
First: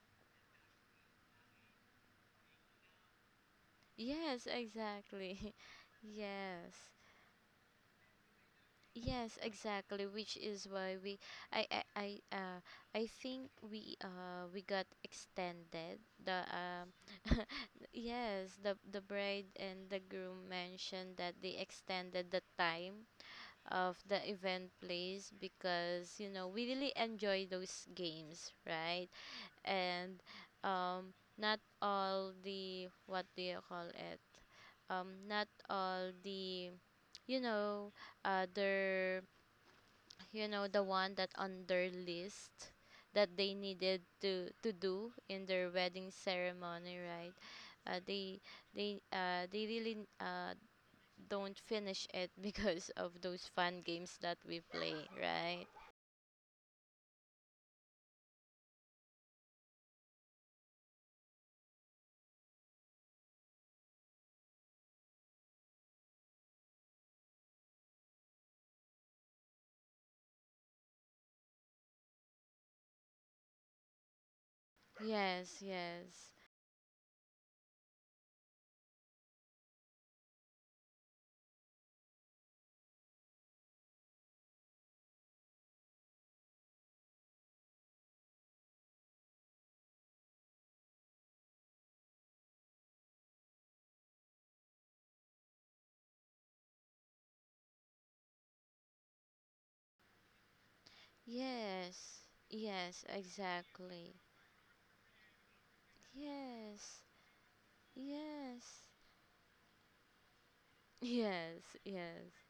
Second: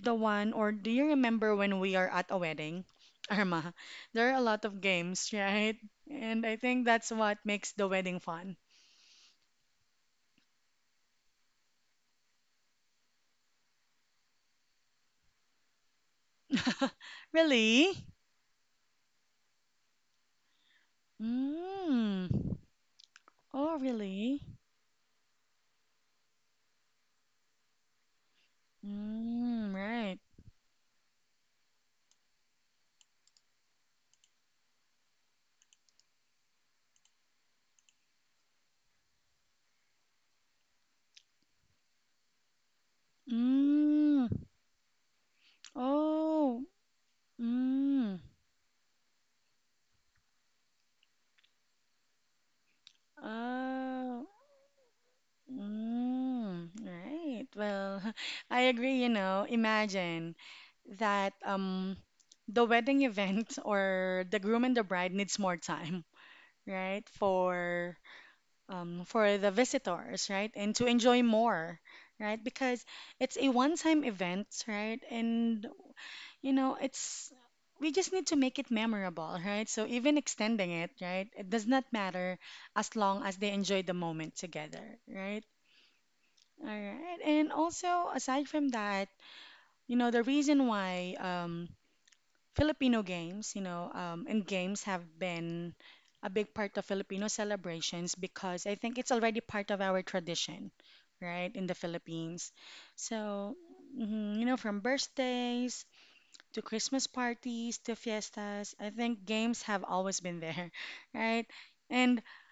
[SPEAKER 1] the one, or do you remember when we are at a wedding, Irma? There are a
[SPEAKER 2] Yes,
[SPEAKER 1] lot of games,
[SPEAKER 2] exactly.
[SPEAKER 1] right? And I think
[SPEAKER 2] Yes.
[SPEAKER 1] that's what makes the wedding fun.
[SPEAKER 2] Yes, exactly, which is why we I I, I uh I think we got extended the
[SPEAKER 1] Really?
[SPEAKER 2] yes, the bride and the groom mentioned that they
[SPEAKER 1] Mm.
[SPEAKER 2] extended the time
[SPEAKER 1] Oh,
[SPEAKER 2] of the
[SPEAKER 1] really?
[SPEAKER 2] event place because, you know, we really enjoy those games, right?
[SPEAKER 1] Mm,
[SPEAKER 2] And
[SPEAKER 1] right.
[SPEAKER 2] not all the, what do you call it? Not all the, you know, other, you know, the one that on their list that they needed
[SPEAKER 1] Mm.
[SPEAKER 2] to do in their wedding
[SPEAKER 1] Oh.
[SPEAKER 2] ceremony, right? uh,
[SPEAKER 1] Mm.
[SPEAKER 2] they they really don't finish it, because of those fun games
[SPEAKER 1] Oh.
[SPEAKER 2] that we play, right?
[SPEAKER 1] Mm, right. Well, I agree, you know. Imagine that the wedding event or the groom and the bride needs more time, right? For the visitors, right? And to enjoy more, right? Because it's a one-time event, right?
[SPEAKER 2] Yes,
[SPEAKER 1] And
[SPEAKER 2] yes,
[SPEAKER 1] you know, it's we just need to make it memorable, right? So even extending it, right? It does not matter as long as they enjoy the moment together, right? All right. And also, aside from that, you know, the reason why Filipino games, you know, and games have been a big part of Filipino celebrations, because I think it's already part of our tradition, right, in the
[SPEAKER 2] yes,
[SPEAKER 1] Philippines.
[SPEAKER 2] yes,
[SPEAKER 1] So,
[SPEAKER 2] exactly.
[SPEAKER 1] mhm, you know, from birthdays to
[SPEAKER 2] Yes,
[SPEAKER 1] Christmas parties to
[SPEAKER 2] yes,
[SPEAKER 1] fiestas, I think games have always been there, right?
[SPEAKER 2] yes,
[SPEAKER 1] And
[SPEAKER 2] yes,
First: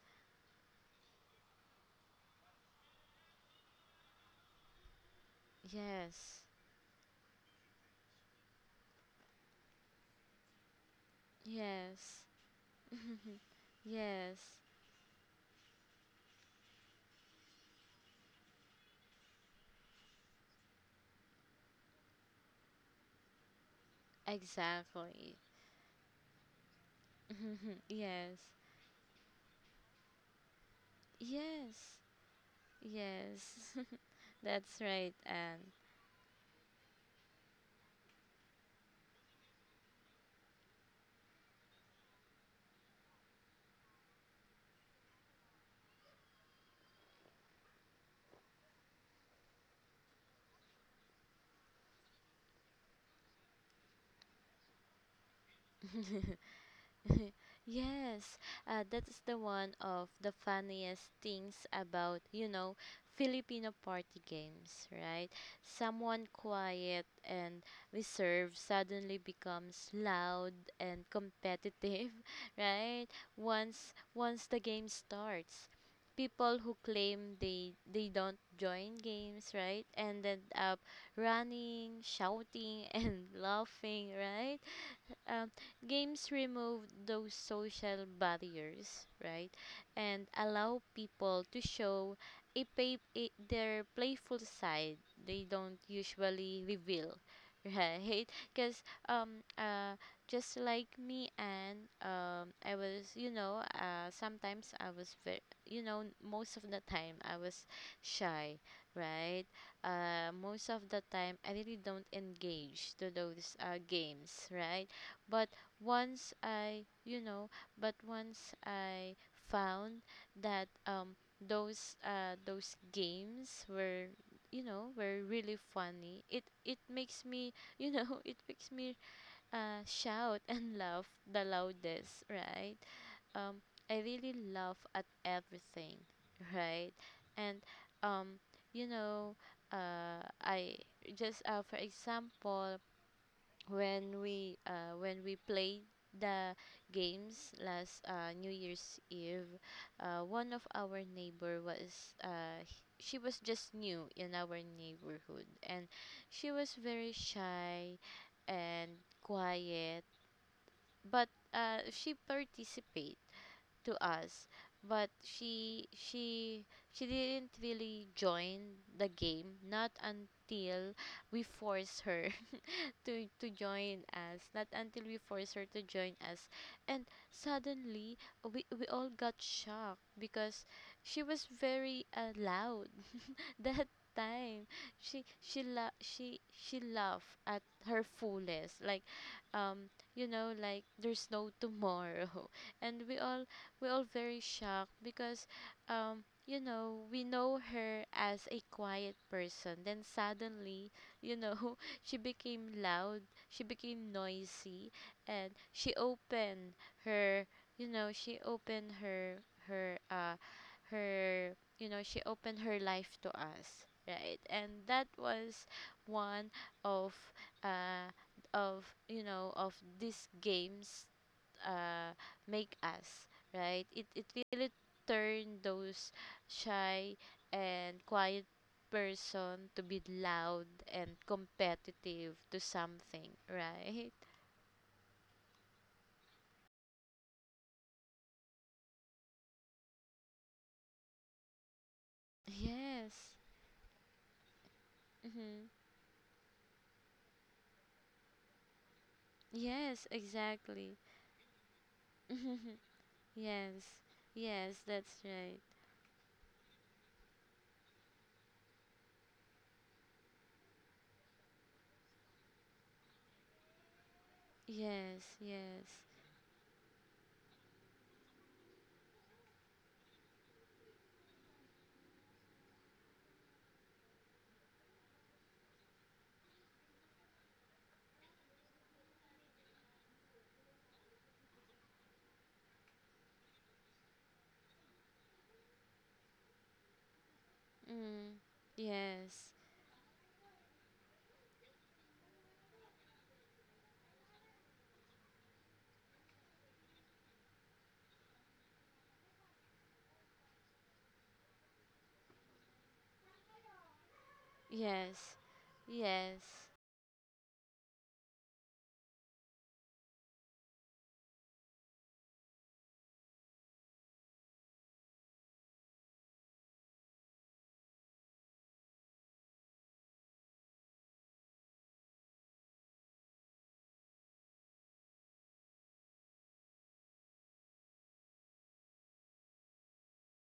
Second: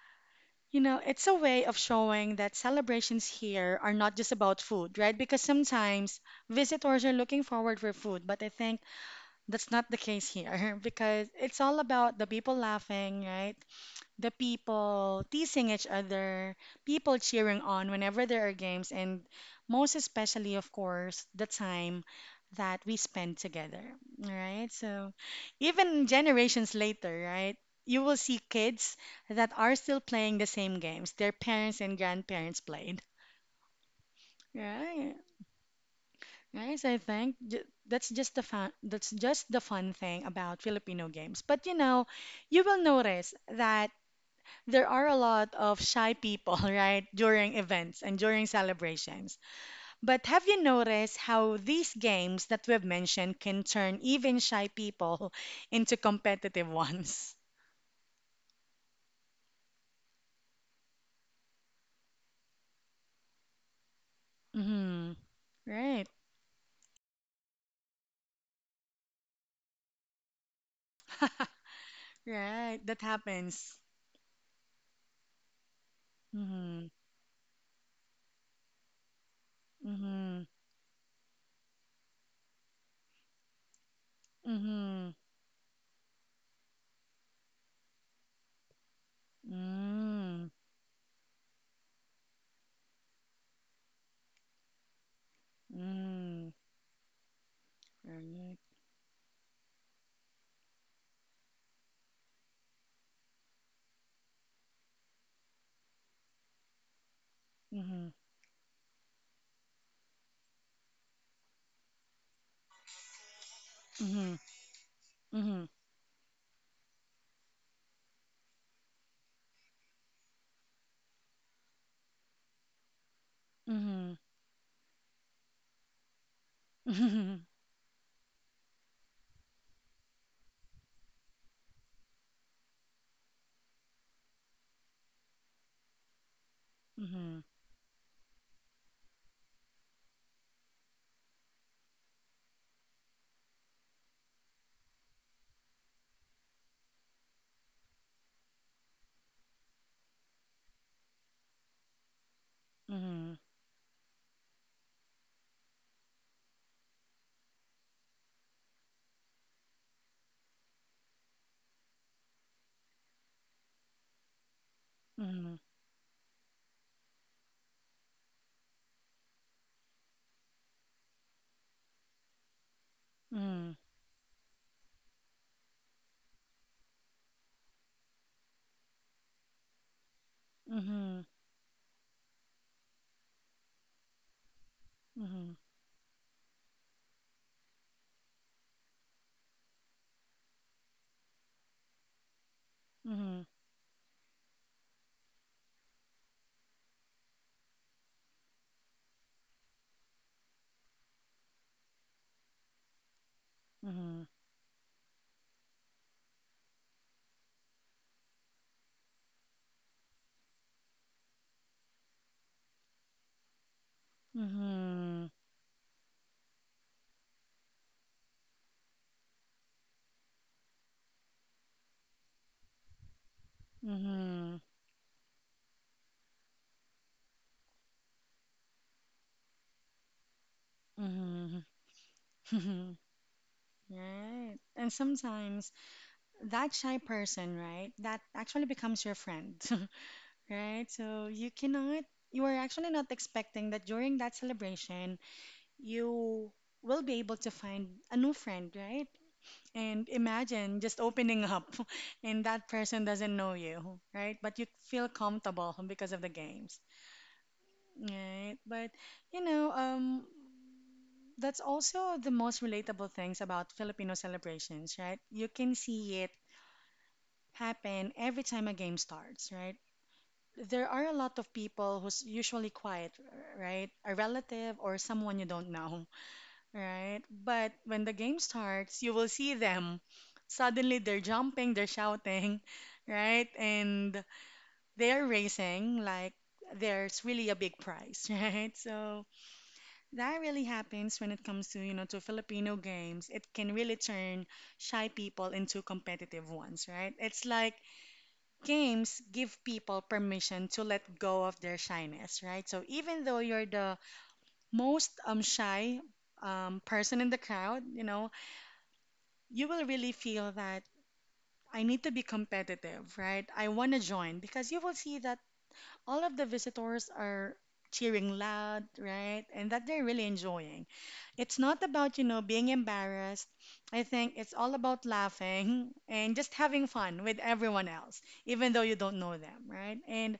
[SPEAKER 1] you know, it's a way of showing that celebrations here are not just about food, right? Because sometimes
[SPEAKER 2] yes,
[SPEAKER 1] visitors are looking forward for food, but I think that's not the case here because it's all about
[SPEAKER 2] yes.
[SPEAKER 1] the people laughing, right? The
[SPEAKER 2] Yes,
[SPEAKER 1] people teasing each other, people cheering on whenever there are games, and most especially, of course, the time that we spend together, right? So,
[SPEAKER 2] exactly.
[SPEAKER 1] even generations later, right? You will
[SPEAKER 2] Yes.
[SPEAKER 1] see kids that are still playing the same games their parents and
[SPEAKER 2] Yes.
[SPEAKER 1] grandparents played,
[SPEAKER 2] Yes. That's
[SPEAKER 1] right?
[SPEAKER 2] right, Anne.
[SPEAKER 1] Right, so I think that's just the fun. That's just the fun thing about Filipino games. But you know, you will notice that there are a lot of shy people, right, during events and during celebrations. But have you noticed how these games that we've mentioned can turn even shy people into competitive ones?
[SPEAKER 2] Yes, that's the one of the funniest things about, you know, Filipino party games,
[SPEAKER 1] Mm-hmm.
[SPEAKER 2] right?
[SPEAKER 1] Right,
[SPEAKER 2] Someone quiet and reserved suddenly becomes loud and competitive,
[SPEAKER 1] right. That
[SPEAKER 2] right?
[SPEAKER 1] happens.
[SPEAKER 2] Once the game starts. People who
[SPEAKER 1] Mm-hmm.
[SPEAKER 2] claim they don't join games, right?
[SPEAKER 1] Mm-hmm.
[SPEAKER 2] Ended up running, shouting, and laughing, right?
[SPEAKER 1] Mm-hmm.
[SPEAKER 2] um, Games remove those social barriers, right? And
[SPEAKER 1] Mm-hmm.
[SPEAKER 2] allow people to show their playful side they don't
[SPEAKER 1] Mm-hmm.
[SPEAKER 2] usually reveal, right?
[SPEAKER 1] Right.
[SPEAKER 2] Because um, uh, just like me and I was, sometimes I was very, most of the time I was
[SPEAKER 1] Mm-hmm.
[SPEAKER 2] shy, right? Most of the time I really don't engage to those
[SPEAKER 1] Mm-hmm.
[SPEAKER 2] games, right? But
[SPEAKER 1] Mm-hmm.
[SPEAKER 2] once I, you know, but once I found that those games were
[SPEAKER 1] Mm-hmm.
[SPEAKER 2] were really funny. It makes
[SPEAKER 1] Mm-hmm.
[SPEAKER 2] me it makes me shout and laugh the loudest, right? Um, I really laugh at everything, right?
[SPEAKER 1] Mm-hmm.
[SPEAKER 2] And um, you know, I just for example, when we when we played the games last New Year's Eve, one of our neighbor was she
[SPEAKER 1] Mm-hmm.
[SPEAKER 2] was just new in our neighborhood, and she was very shy and quiet, but she participate to us, but she didn't really join the game not until we force her to
[SPEAKER 1] Mm-hmm.
[SPEAKER 2] join us, not until we force her to join us. And suddenly, we all got shocked because
[SPEAKER 1] Mm-hmm.
[SPEAKER 2] she was very loud that time
[SPEAKER 1] Mm-hmm.
[SPEAKER 2] she la- she laughed at her fullest, like um like there's no tomorrow, and
[SPEAKER 1] Mm-hmm.
[SPEAKER 2] we all very shocked because we know her as a quiet person, then suddenly, you know she became loud, she became
[SPEAKER 1] Mhm.
[SPEAKER 2] noisy, and she opened her you know she opened her her uh her she opened her life to us, right? And that
[SPEAKER 1] Mhm.
[SPEAKER 2] was one of, uh of these games, uh make us right. It
[SPEAKER 1] Mhm.
[SPEAKER 2] really turned those shy and quiet person to be loud and
[SPEAKER 1] Mhm.
[SPEAKER 2] competitive
[SPEAKER 1] Mhm.
[SPEAKER 2] to something, right?
[SPEAKER 1] Right. And sometimes that shy person, right, that actually becomes your friend, right? So you cannot, you are actually not
[SPEAKER 2] Yes.
[SPEAKER 1] expecting that during that celebration,
[SPEAKER 2] Mm-hmm.
[SPEAKER 1] you will be able to find a new friend, right?
[SPEAKER 2] Yes,
[SPEAKER 1] And imagine
[SPEAKER 2] exactly.
[SPEAKER 1] just opening up and that person doesn't know
[SPEAKER 2] Yes.
[SPEAKER 1] you, right? But you
[SPEAKER 2] Yes,
[SPEAKER 1] feel
[SPEAKER 2] that's right.
[SPEAKER 1] comfortable because of the games, right? But you know, that's also the most relatable things about Filipino celebrations, right?
[SPEAKER 2] Yes,
[SPEAKER 1] You can
[SPEAKER 2] yes.
[SPEAKER 1] see it happen every time a game starts, right? There are a lot of people who's usually quiet, right? A relative or someone you don't know, right? But when the game starts, you will see them. Suddenly they're jumping, they're shouting, right? And they're racing like there's really a big prize,
[SPEAKER 2] Mm.
[SPEAKER 1] right? So
[SPEAKER 2] Yes.
[SPEAKER 1] that really happens when it comes to, you know, to Filipino games. It can really turn shy people into competitive ones, right? It's like games give people permission to let go of their shyness, right? So even though you're the most
[SPEAKER 2] Yes.
[SPEAKER 1] um shy
[SPEAKER 2] Yes.
[SPEAKER 1] um, person in the crowd, you know, you will really feel that I need to be competitive, right? I want to join because you will see that all of the visitors are cheering loud, right? And that they're really enjoying. It's not about, you know, being embarrassed. I think it's all about laughing and just having fun with everyone else, even though you don't know them, right? And,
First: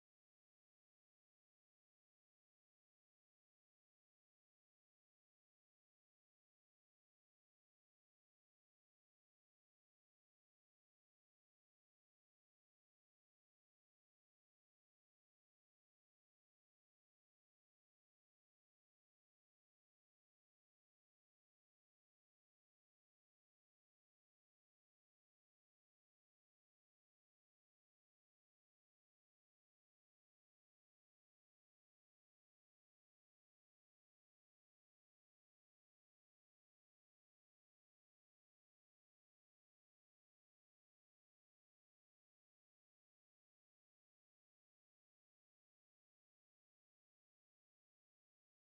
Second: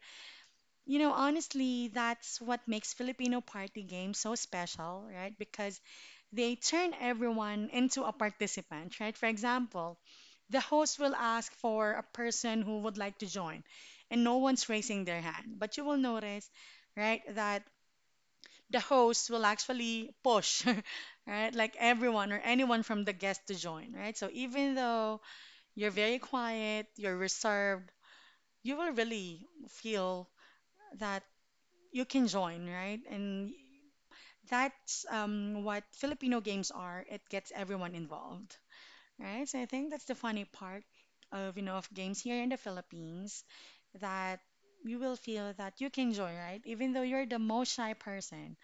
[SPEAKER 1] you know, honestly, that's what makes Filipino party games so special, right? Because they turn everyone into a participant, right? For example, the host will ask for a person who would like to join, and no one's raising their hand. But you will notice, right, that the host will actually push, right, like everyone or anyone from the guest to join, right? So even though you're very quiet, you're reserved, you will really feel that you can join, right? And that's what Filipino games are. It gets everyone involved, right? So I think that's the funny part of, you know, of games here in the Philippines, that you will feel that you can join, right? Even though you're the most shy person,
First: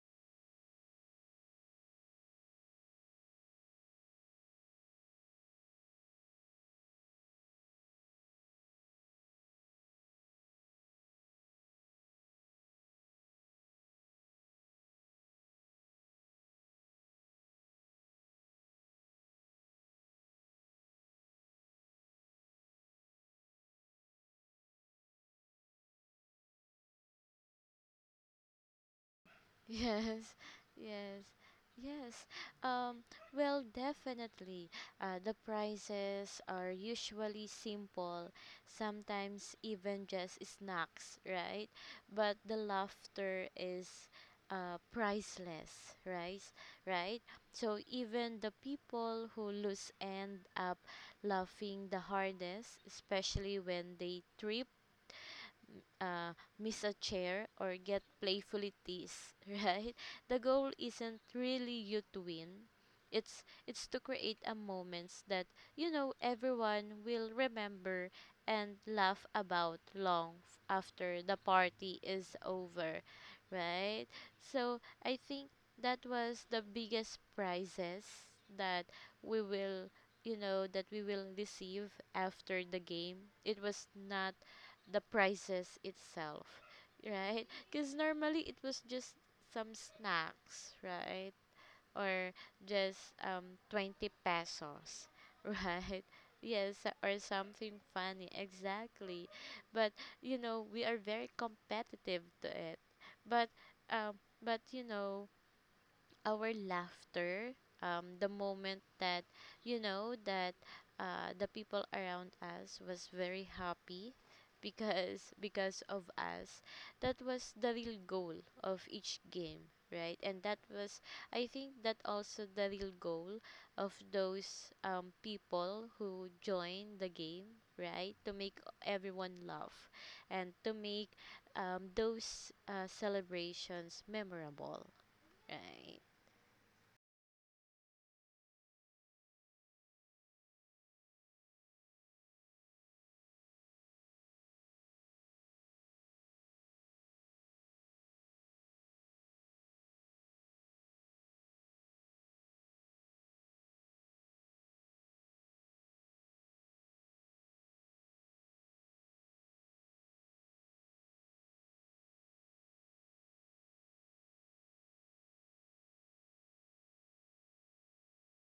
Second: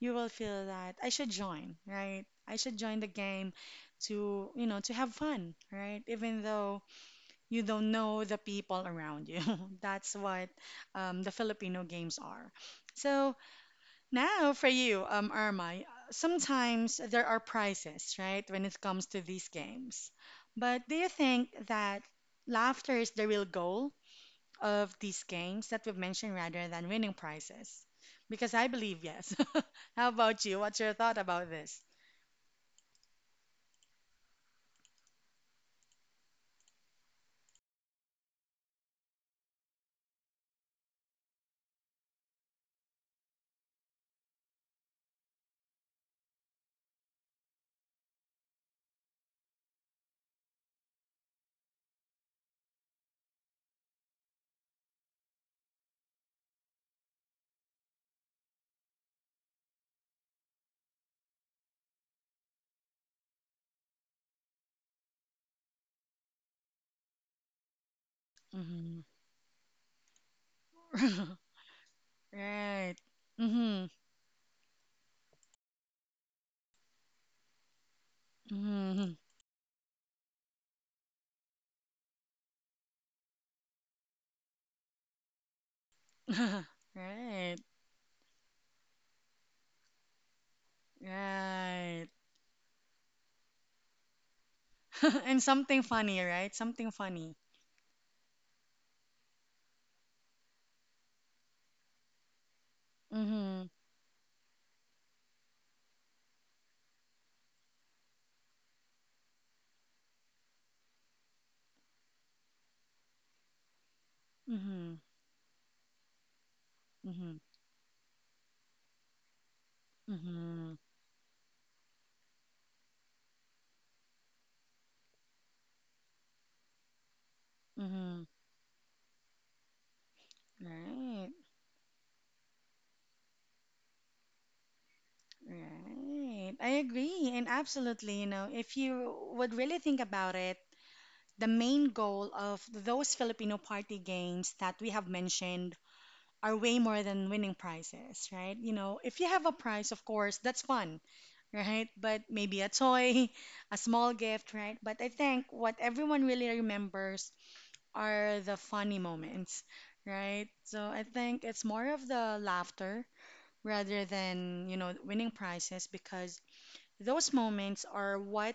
[SPEAKER 1] you will feel that I should join, right? I should join the game to, you know, to have fun, right? Even though you don't know the people around you. That's what the Filipino games are. So now, for you, Irma, sometimes there are prizes, right, when it comes to these games. But do you think that laughter is the real goal of these games that we've mentioned rather than winning prizes? Because I believe yes. How
[SPEAKER 2] Yes,
[SPEAKER 1] about you? What's your thought
[SPEAKER 2] yes,
[SPEAKER 1] about this?
[SPEAKER 2] yes. Um, well, definitely. The prices are usually simple, sometimes even just snacks, right? But the laughter is priceless, right? Right? So even the people who lose end up laughing the hardest, especially when they trip, uh, miss a chair, or get playfully teased, right? The goal isn't really you to win. It's to create a moments that everyone will remember and
[SPEAKER 1] Hmm.
[SPEAKER 2] laugh about long after the party is
[SPEAKER 1] Right.
[SPEAKER 2] over,
[SPEAKER 1] Hmm.
[SPEAKER 2] right? So I think that was the biggest prizes that
[SPEAKER 1] Hmm.
[SPEAKER 2] we will you know that we will receive after the game. It was not the prices itself, right?
[SPEAKER 1] Right.
[SPEAKER 2] Because normally it was just some snacks, right?
[SPEAKER 1] Right.
[SPEAKER 2] Or just 20 pesos,
[SPEAKER 1] And something
[SPEAKER 2] right?
[SPEAKER 1] funny, right?
[SPEAKER 2] Yes,
[SPEAKER 1] Something
[SPEAKER 2] or
[SPEAKER 1] funny.
[SPEAKER 2] something funny, exactly. But we are very competitive to it. But
[SPEAKER 1] Mm-hmm.
[SPEAKER 2] but our laughter, the moment that that the people around us was very happy
[SPEAKER 1] Mm-hmm.
[SPEAKER 2] because of us, that
[SPEAKER 1] Mm-hmm.
[SPEAKER 2] was the real goal of each game, right, and that
[SPEAKER 1] Mm-hmm.
[SPEAKER 2] was, I think, that also the real goal of those people who join the game, right,
[SPEAKER 1] Mm-hmm.
[SPEAKER 2] to make everyone laugh and to make
[SPEAKER 1] Right.
[SPEAKER 2] those celebrations memorable, right.
[SPEAKER 1] Right. I agree. And absolutely, you know, if you would really think about it, the main goal of those Filipino party games that we have mentioned are way more than winning prizes, right? You know, if you have a prize, of course, that's fun, right? But maybe a toy, a small gift, right? But I think what everyone really remembers are the funny moments, right? So I think it's more of the laughter rather than, you know, winning prizes because those moments are what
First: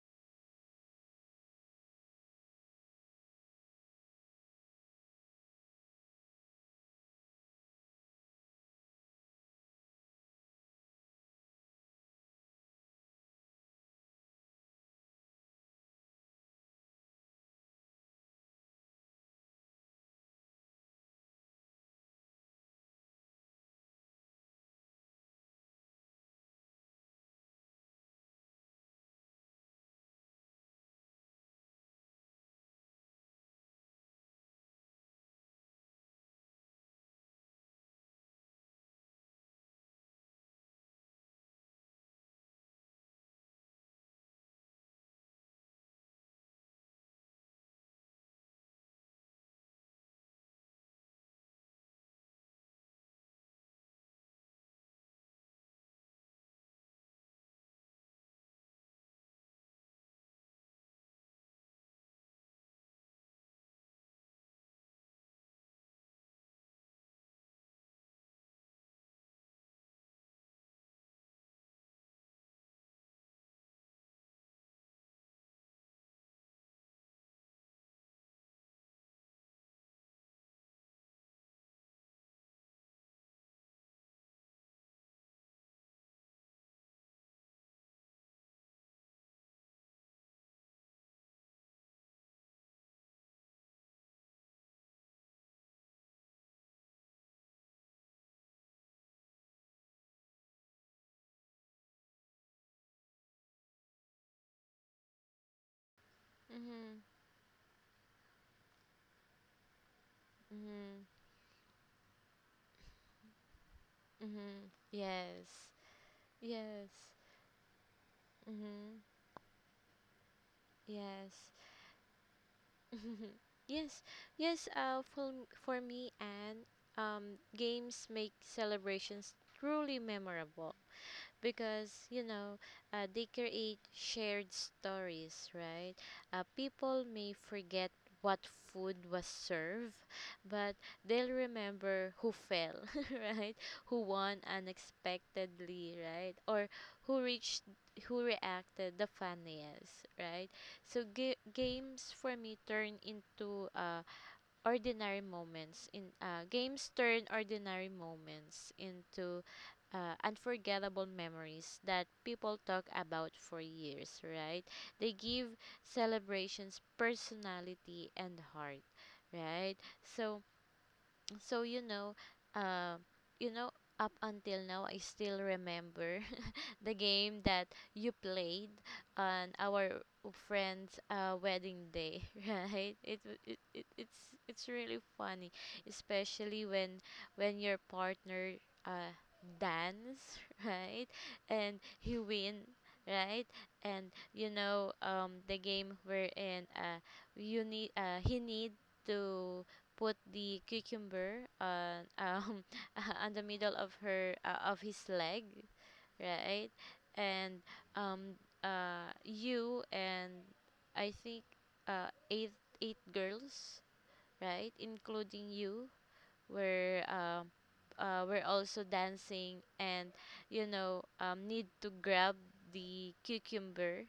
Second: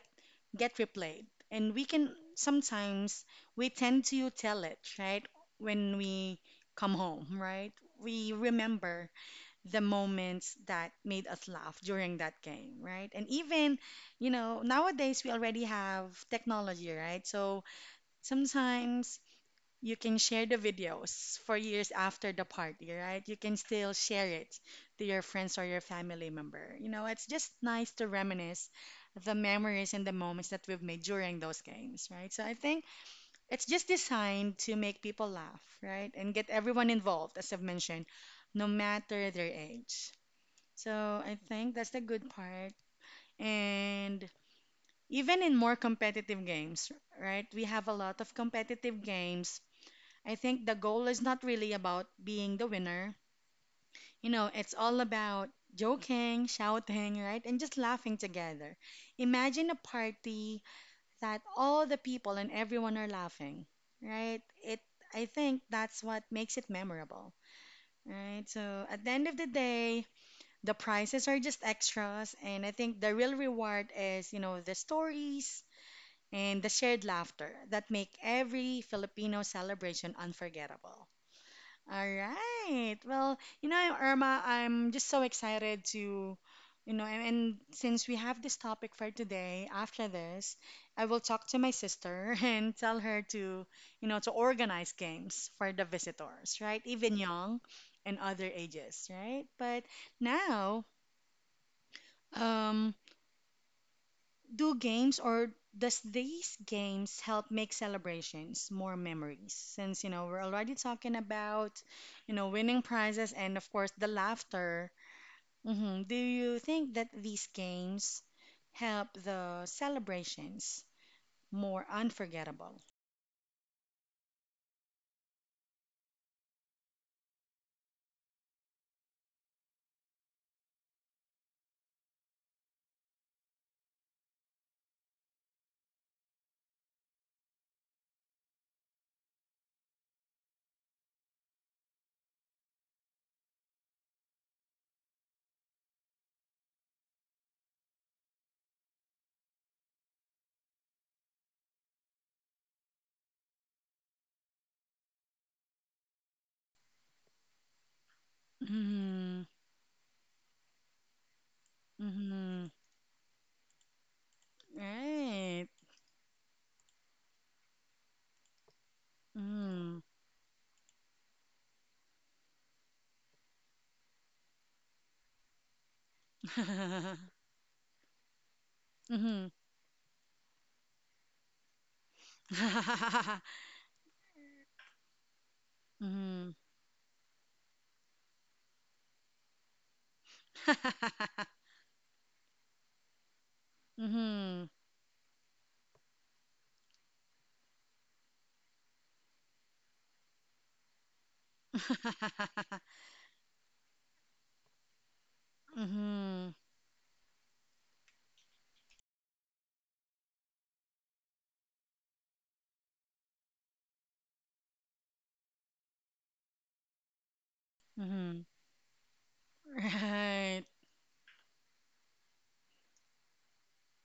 [SPEAKER 1] get replayed. And we can sometimes we tend to tell it, right? When we come home, right? We remember the moments that made us laugh during that game, right? And even, you know, nowadays we already have technology, right? So sometimes you can share the videos for years after the party, right? You can still share it to your friends or your family member. You know, it's just nice to reminisce the memories and the moments that we've made during those games, right? So I think it's just designed to make people laugh, right? And get everyone involved, as I've mentioned, no matter their age. So I think that's the good part. And even in more competitive games, right? We have a lot of competitive games. I think the goal is not really about being the winner. You know, it's all about joking, shouting, right? And just laughing together. Imagine a party that all the people and everyone are laughing, right? It I think that's what makes it memorable, right? So at the end of the day, the prizes are just extras and I think the real reward is, you know, the stories and the shared laughter that make every Filipino celebration unforgettable. All right. Well, you know, Irma, I'm just so excited to, you know, and since we have this topic for today, after this, I will talk to my sister and tell her to, you know, to organize games for the visitors, right? Even young and other ages, right? But now, um, do games or does these
[SPEAKER 2] Mhm.
[SPEAKER 1] games help make celebrations more memories? Since you know we're already
[SPEAKER 2] Mhm.
[SPEAKER 1] talking about you know winning prizes and of course the
[SPEAKER 2] Mhm.
[SPEAKER 1] laughter.
[SPEAKER 2] Yes.
[SPEAKER 1] Hmm. Do you
[SPEAKER 2] Yes.
[SPEAKER 1] think that these games
[SPEAKER 2] Mhm.
[SPEAKER 1] help the celebrations
[SPEAKER 2] Yes.
[SPEAKER 1] more unforgettable?
[SPEAKER 2] Yes. Yes. For me and games make celebrations truly memorable. Because they create shared stories, right. People may forget what food was served, but they'll remember who fell, right, who won unexpectedly, right, or who reached who reacted the funniest, right. So games for me turn into ordinary moments in games turn ordinary moments into
[SPEAKER 1] Mm-hmm.
[SPEAKER 2] unforgettable memories that people
[SPEAKER 1] Mm-hmm.
[SPEAKER 2] talk about for years, right? They give
[SPEAKER 1] Right.
[SPEAKER 2] celebrations personality and heart, right?
[SPEAKER 1] Mm.
[SPEAKER 2] So, so, uh, you know, up until now, I still remember the game that you played
[SPEAKER 1] Mm-hmm.
[SPEAKER 2] on our friend's wedding day, right? It, w- it, it it's really funny,
[SPEAKER 1] Mm-hmm.
[SPEAKER 2] especially when your partner uh dance, right? And he win, right? And you
[SPEAKER 1] Mm-hmm.
[SPEAKER 2] know the game wherein you need he need to put the cucumber on on the middle of her, of his leg,
[SPEAKER 1] Mm-hmm.
[SPEAKER 2] right? And um, you, and I think uh, eight eight girls, right, including you, we're uh,
[SPEAKER 1] Mm-hmm.
[SPEAKER 2] we're also dancing and
[SPEAKER 1] Right.
[SPEAKER 2] need to grab the cucumber,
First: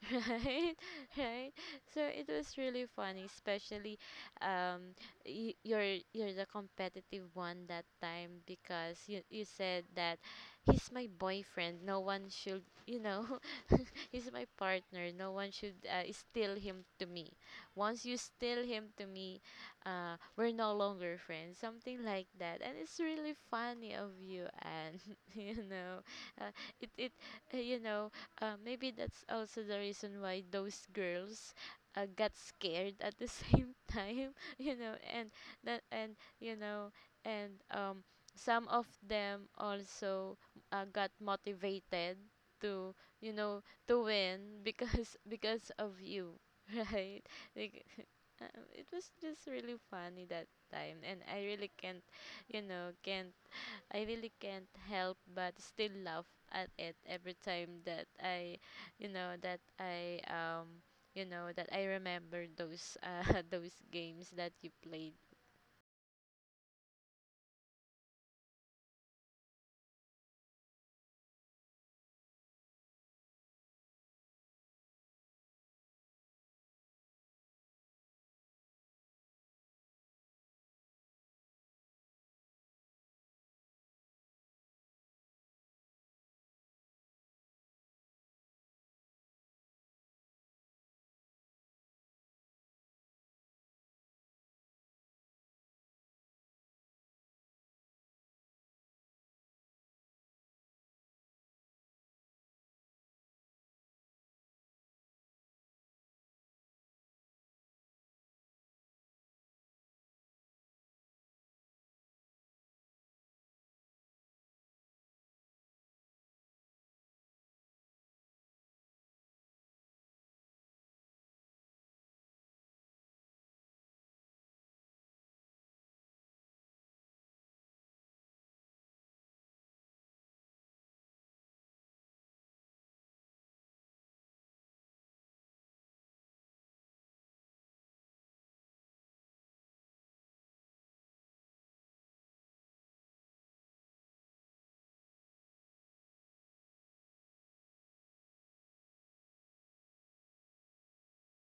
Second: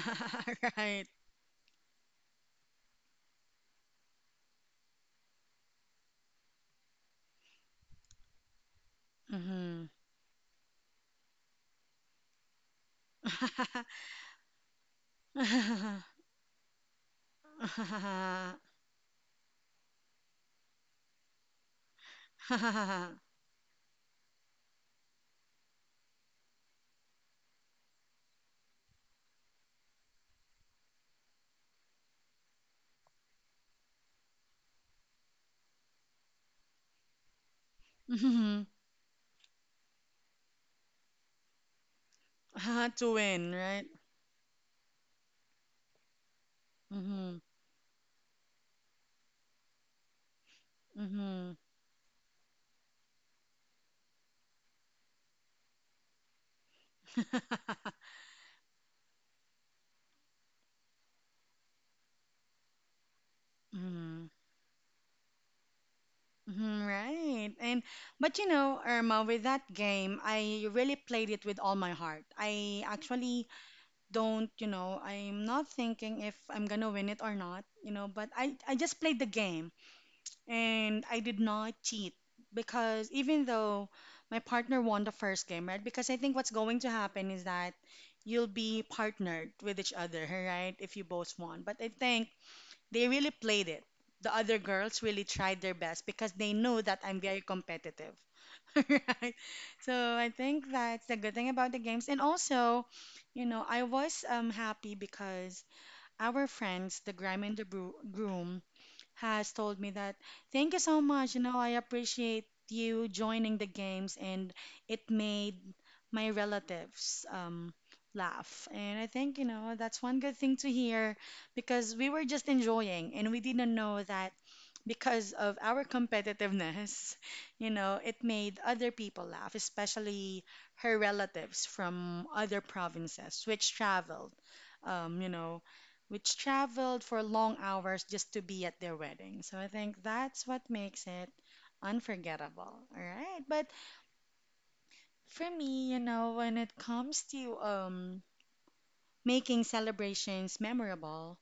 [SPEAKER 2] right,
[SPEAKER 1] Right.
[SPEAKER 2] right. So it was really funny, especially um you're the competitive one that time because you said
[SPEAKER 1] Mm-hmm.
[SPEAKER 2] that he's my boyfriend, no one should, you know, he's my partner, no one should steal him to me, once you steal him to me, we're no longer friends, something like that. And it's really funny of you, and you know, uh, it it uh, you know, maybe that's also the reason why those girls got scared at the same time, you know, and that, and and um,
[SPEAKER 1] Mm-hmm.
[SPEAKER 2] some of them also got motivated to,
[SPEAKER 1] To
[SPEAKER 2] you
[SPEAKER 1] win,
[SPEAKER 2] know
[SPEAKER 1] right?
[SPEAKER 2] to win, because because of you, right,
[SPEAKER 1] Mm-hmm.
[SPEAKER 2] like, it was just really funny that time, and I
[SPEAKER 1] Mm-hmm.
[SPEAKER 2] really can't, you know can't I really can't help but still laugh at it every time that I, you know that I you know that I remember those those
[SPEAKER 1] Mm-hmm.
[SPEAKER 2] games that you played.
[SPEAKER 1] Mhm, right. And but you know, Irma, with that game, I really played it with all my heart. I actually don't, you know, I'm not thinking if I'm gonna win it or not, you know, but I just played the game. And I did not cheat because even though my partner won the first game, right? Because I think what's going to happen is that you'll be partnered with each other, right? If you both won. But I think they really played it. The other girls really tried their best because they know that I'm very competitive, right? So I think that's the good thing about the games. And also, you know, I was happy because our friends, the grime and the groom, has told me that, thank you so much. You know, I appreciate you joining the games, and it made my relatives laugh. And I think, you know, that's one good thing to hear because we were just enjoying and we didn't know that because of our competitiveness, you know, it made other people laugh, especially her relatives from other provinces um, you know, which traveled for long hours just to be at their wedding. So I think that's what makes it unforgettable. All right. But for me, you know, when it comes to making celebrations memorable,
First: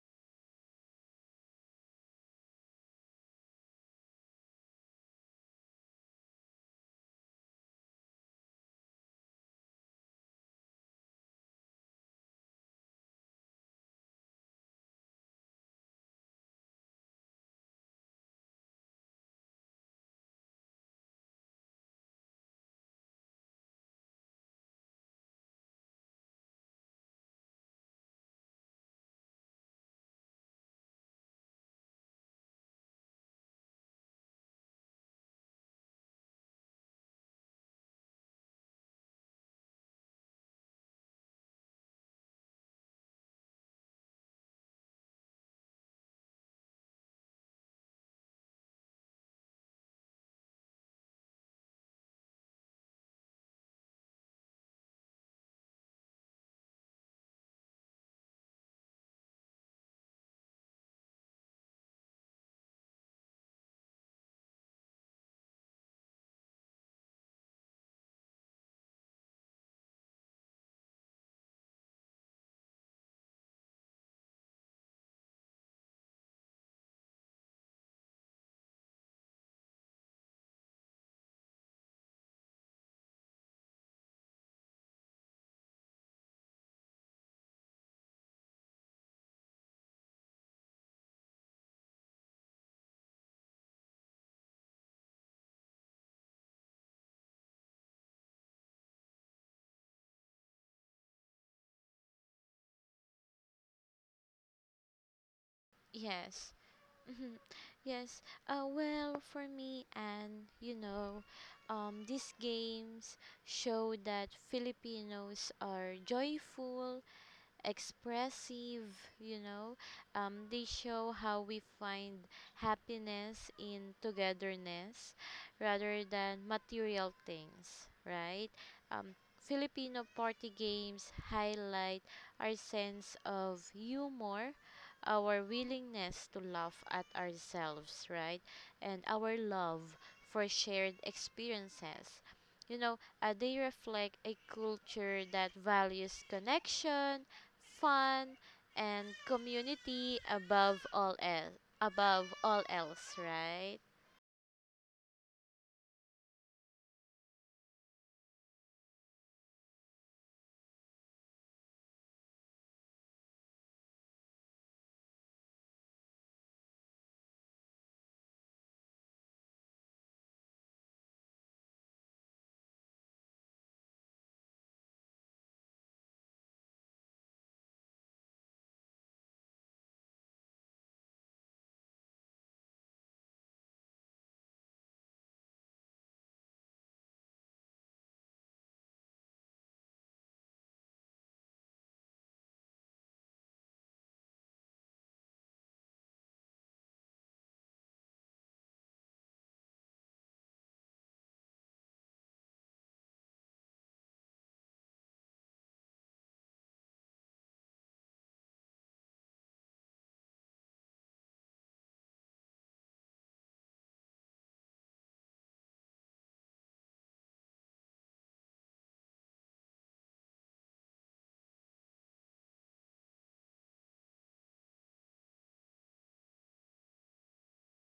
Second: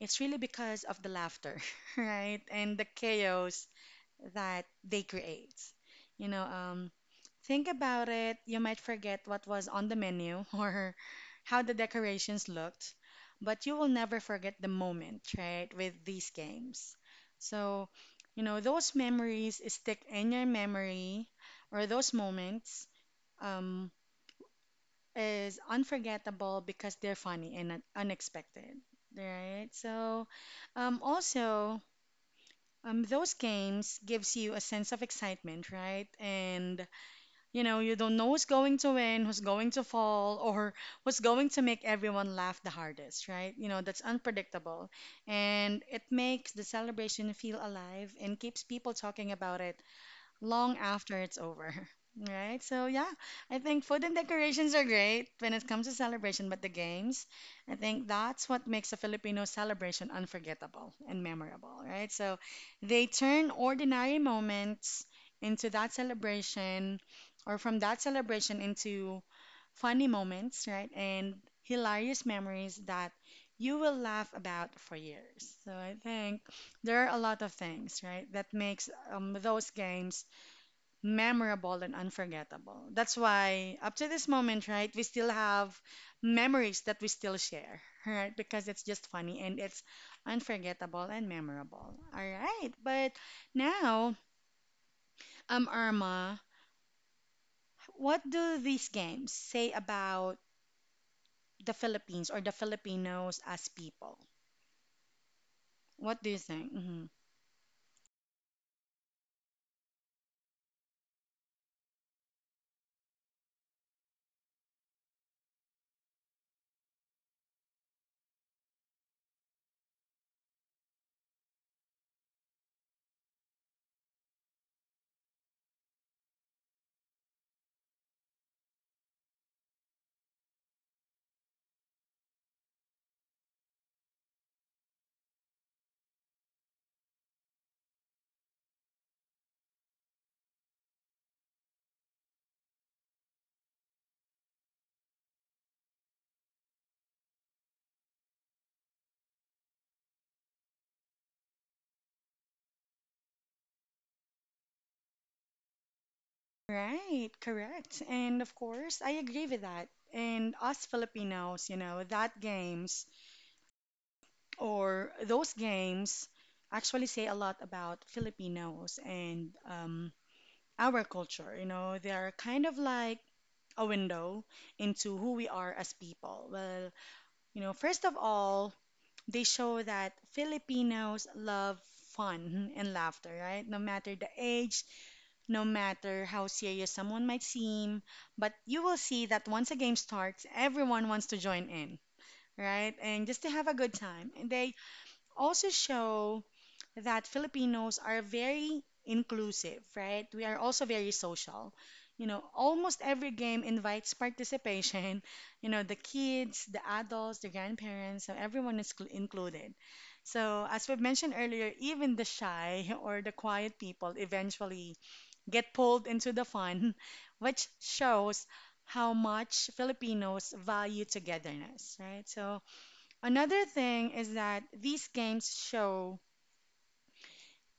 [SPEAKER 1] it's really because of the laughter, right? And the chaos that they create. You know, think about it, you might forget what was on the menu or how the decorations looked, but you will never forget the moment, right, with these games. So, you know, those memories stick in your memory or those moments um, is unforgettable because they're funny and unexpected, right? So, also, those games gives you a sense of excitement, right? And you know, you don't know who's going to win, who's going to fall, or who's going to make everyone laugh the hardest, right? You know, that's unpredictable. And it makes the celebration feel alive and keeps people talking about it long after it's over. Right? So yeah, I think food and decorations are great when it comes to celebration, but the games, I think that's what makes a Filipino celebration unforgettable and memorable, right? So they turn ordinary moments into that celebration or from that celebration into funny moments, right? And hilarious memories that you will laugh about for years. So I think there are a lot of things, right, that makes those games memorable and unforgettable. That's why up to this moment, right, we still have memories that we still share, right? Because it's just funny and it's unforgettable and memorable. All right. But now, Irma, what do these games say about the Philippines or the Filipinos as people? What do you
[SPEAKER 2] Yes.
[SPEAKER 1] think? Hmm.
[SPEAKER 2] Mhm. Yes. Well, for me, and these games show that Filipinos are joyful, expressive, you know. They show how we find happiness in togetherness rather than material things, right? Um, Filipino party games highlight our sense of humor, our willingness to laugh at ourselves, right? And our love for shared experiences, they reflect a culture that values connection, fun, and community above all else. Above all else, right?
[SPEAKER 1] Right, correct. And of course, I agree with that. And us Filipinos, you know, that games or those games actually say a lot about Filipinos and our culture. You know, they are kind of like a window into who we are as people. Well, you know, first of all, they show that Filipinos love fun and laughter, right? No matter the age, no matter how serious someone might seem, but you will see that once a game starts, everyone wants to join in, right? And just to have a good time. And they also show that Filipinos are very inclusive, right? We are also very social. You know, almost every game invites participation. You know, the kids, the adults, the grandparents, so everyone is included. So, as we've mentioned earlier, even the shy or the quiet people eventually get pulled into the fun, which shows how much Filipinos value togetherness, right? So, another thing is that these games show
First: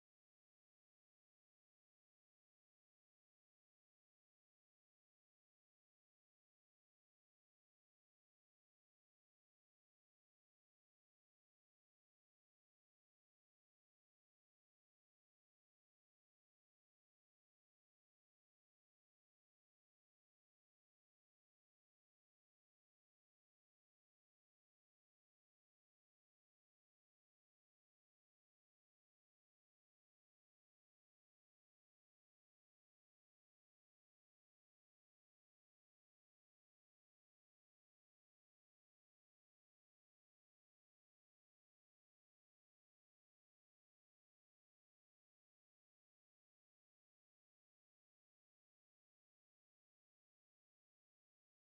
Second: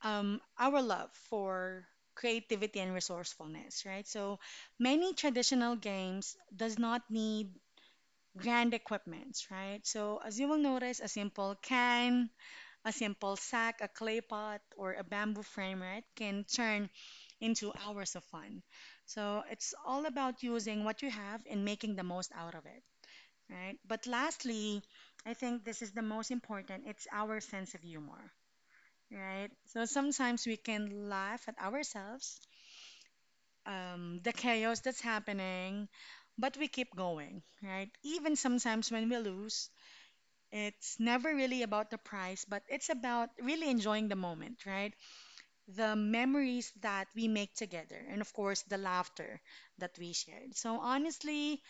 [SPEAKER 1] our love for creativity and resourcefulness, right? So many traditional games does not need grand equipments, right? So as you will notice, a simple can, a simple sack, a clay pot, or a bamboo frame, right, can turn into hours of fun. So it's all about using what you have and making the most out of it, right? But lastly, I think this is the most important. It's our sense of humor, right? So sometimes we can laugh at ourselves, the chaos that's happening, but we keep going, right? Even sometimes when we lose, it's never really about the prize, but it's about really enjoying the moment, right? The memories that we make together, and of course, the laughter that we shared. So, honestly,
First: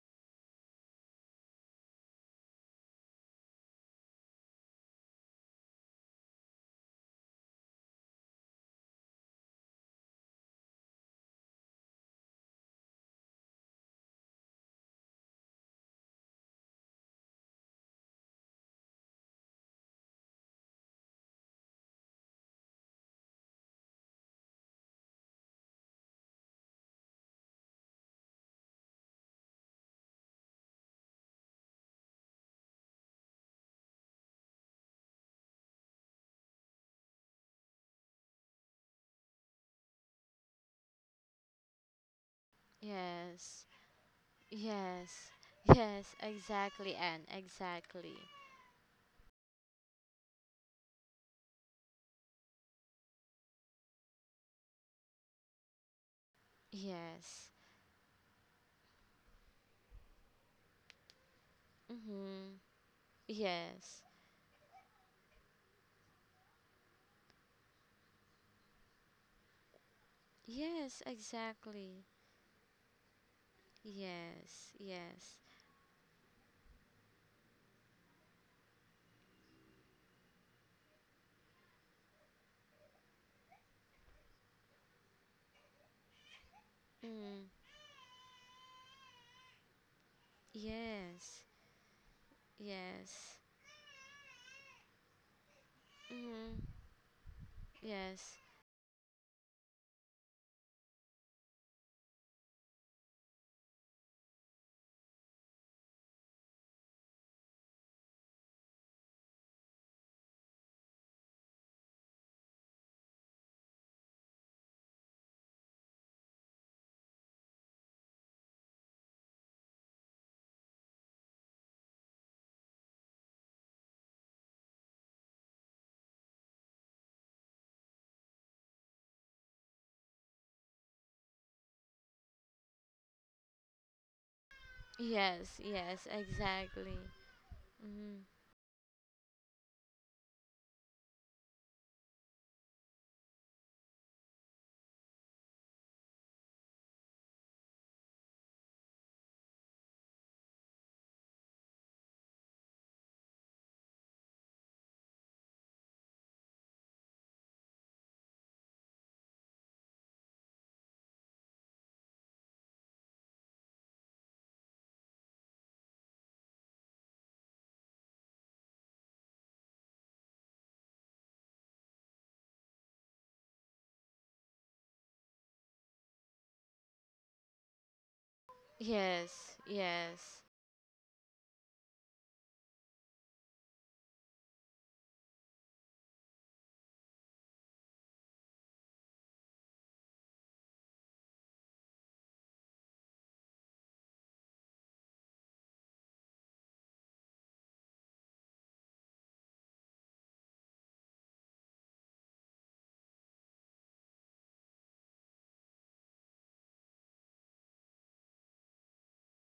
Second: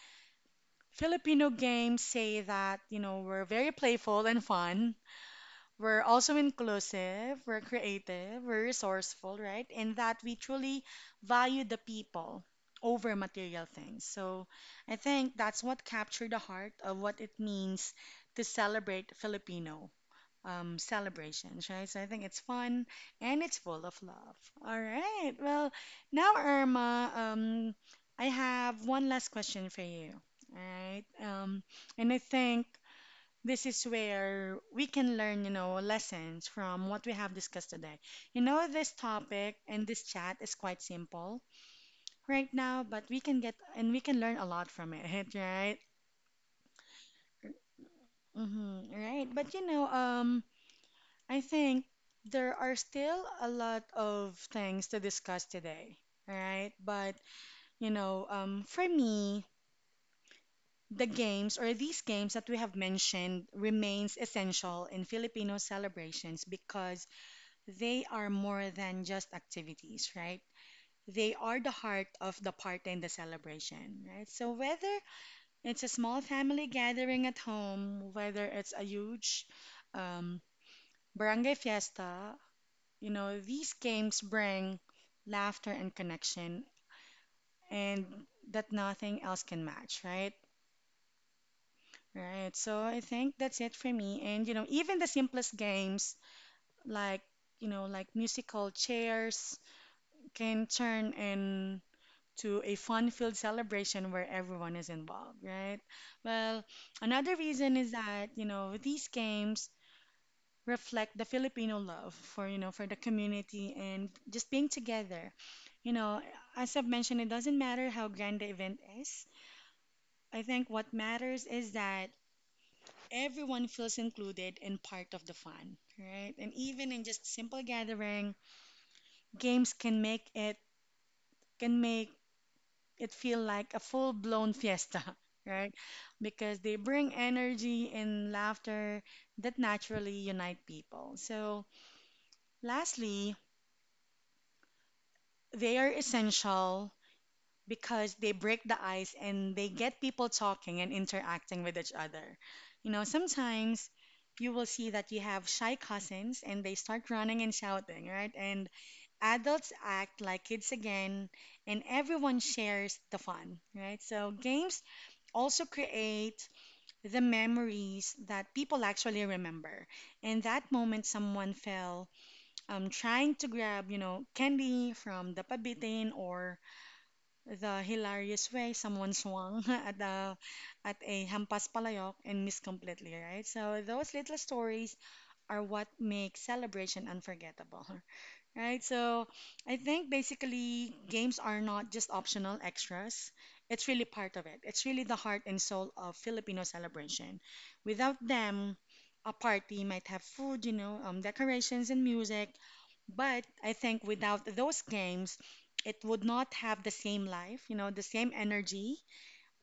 [SPEAKER 1] Filipino games say that, you know, we're very playful and fun. We're also inclusive, we're creative, we're resourceful, right? And that we truly value the people over material things. So I think that's what captured the heart of what it means to celebrate Filipino celebrations, right? So I think it's fun and it's full of love. All right. Well, now, Irma, I have one last question for you. All right. And I think. This is where we can learn, you know, lessons from what we have discussed today. You know, this topic and this chat is quite simple right now, but we can get
[SPEAKER 2] Yes.
[SPEAKER 1] and we can learn a lot from it,
[SPEAKER 2] Yes.
[SPEAKER 1] right?
[SPEAKER 2] Yes, exactly, and exactly.
[SPEAKER 1] Mm-hmm, right. But you know, I think there are still a lot of things to discuss today, right? But
[SPEAKER 2] Yes.
[SPEAKER 1] you know, for me, these games that we
[SPEAKER 2] Mhm.
[SPEAKER 1] have mentioned
[SPEAKER 2] Yes.
[SPEAKER 1] remains essential in Filipino celebrations because they are more than just activities, right?
[SPEAKER 2] Yes,
[SPEAKER 1] They are the heart
[SPEAKER 2] exactly.
[SPEAKER 1] of the party and the celebration, right? So
[SPEAKER 2] Yes.
[SPEAKER 1] whether
[SPEAKER 2] Yes.
[SPEAKER 1] it's a small family gathering at home, whether it's a huge um, barangay fiesta, you know, these games bring laughter and connection,
[SPEAKER 2] Mm.
[SPEAKER 1] and that nothing else can match, right?
[SPEAKER 2] Yes.
[SPEAKER 1] Right. So I think
[SPEAKER 2] Yes.
[SPEAKER 1] that's it for me. And you know, even the simplest games
[SPEAKER 2] Mm.
[SPEAKER 1] like, you know,
[SPEAKER 2] Yes.
[SPEAKER 1] musical chairs can turn in to a fun-filled celebration where everyone is involved, right? Well, another reason is that, you know, these games reflect the Filipino love for, you know, for the community and just being together. You know, as I've mentioned, it doesn't matter how grand the event is. I think what matters is that everyone feels included and part of the fun, right? And even in just simple gathering, games can make it feel like a full-blown fiesta,
[SPEAKER 2] Yes,
[SPEAKER 1] right?
[SPEAKER 2] yes,
[SPEAKER 1] Because they
[SPEAKER 2] exactly.
[SPEAKER 1] bring energy
[SPEAKER 2] Mm.
[SPEAKER 1] and laughter that naturally unite people. So, lastly, they are essential because they break the ice and they get people talking and interacting with each other. You know, sometimes you will see that you have shy cousins and they start running and shouting, right? And adults act like kids again and everyone shares the fun, right? So games also create the memories that people actually remember. In that moment, someone fell trying to grab, you know, candy from the pabitin or the hilarious way someone
[SPEAKER 2] Yes,
[SPEAKER 1] swung at the
[SPEAKER 2] yes.
[SPEAKER 1] at a hampas palayok and missed completely, right? So those little stories are what make celebration unforgettable. Right, so I think basically games are not just optional extras. It's really part of it. It's really the heart and soul of Filipino celebration. Without them, a party might have food, you know, decorations and music. But I think without those games, it would not have the same life, you know, the same energy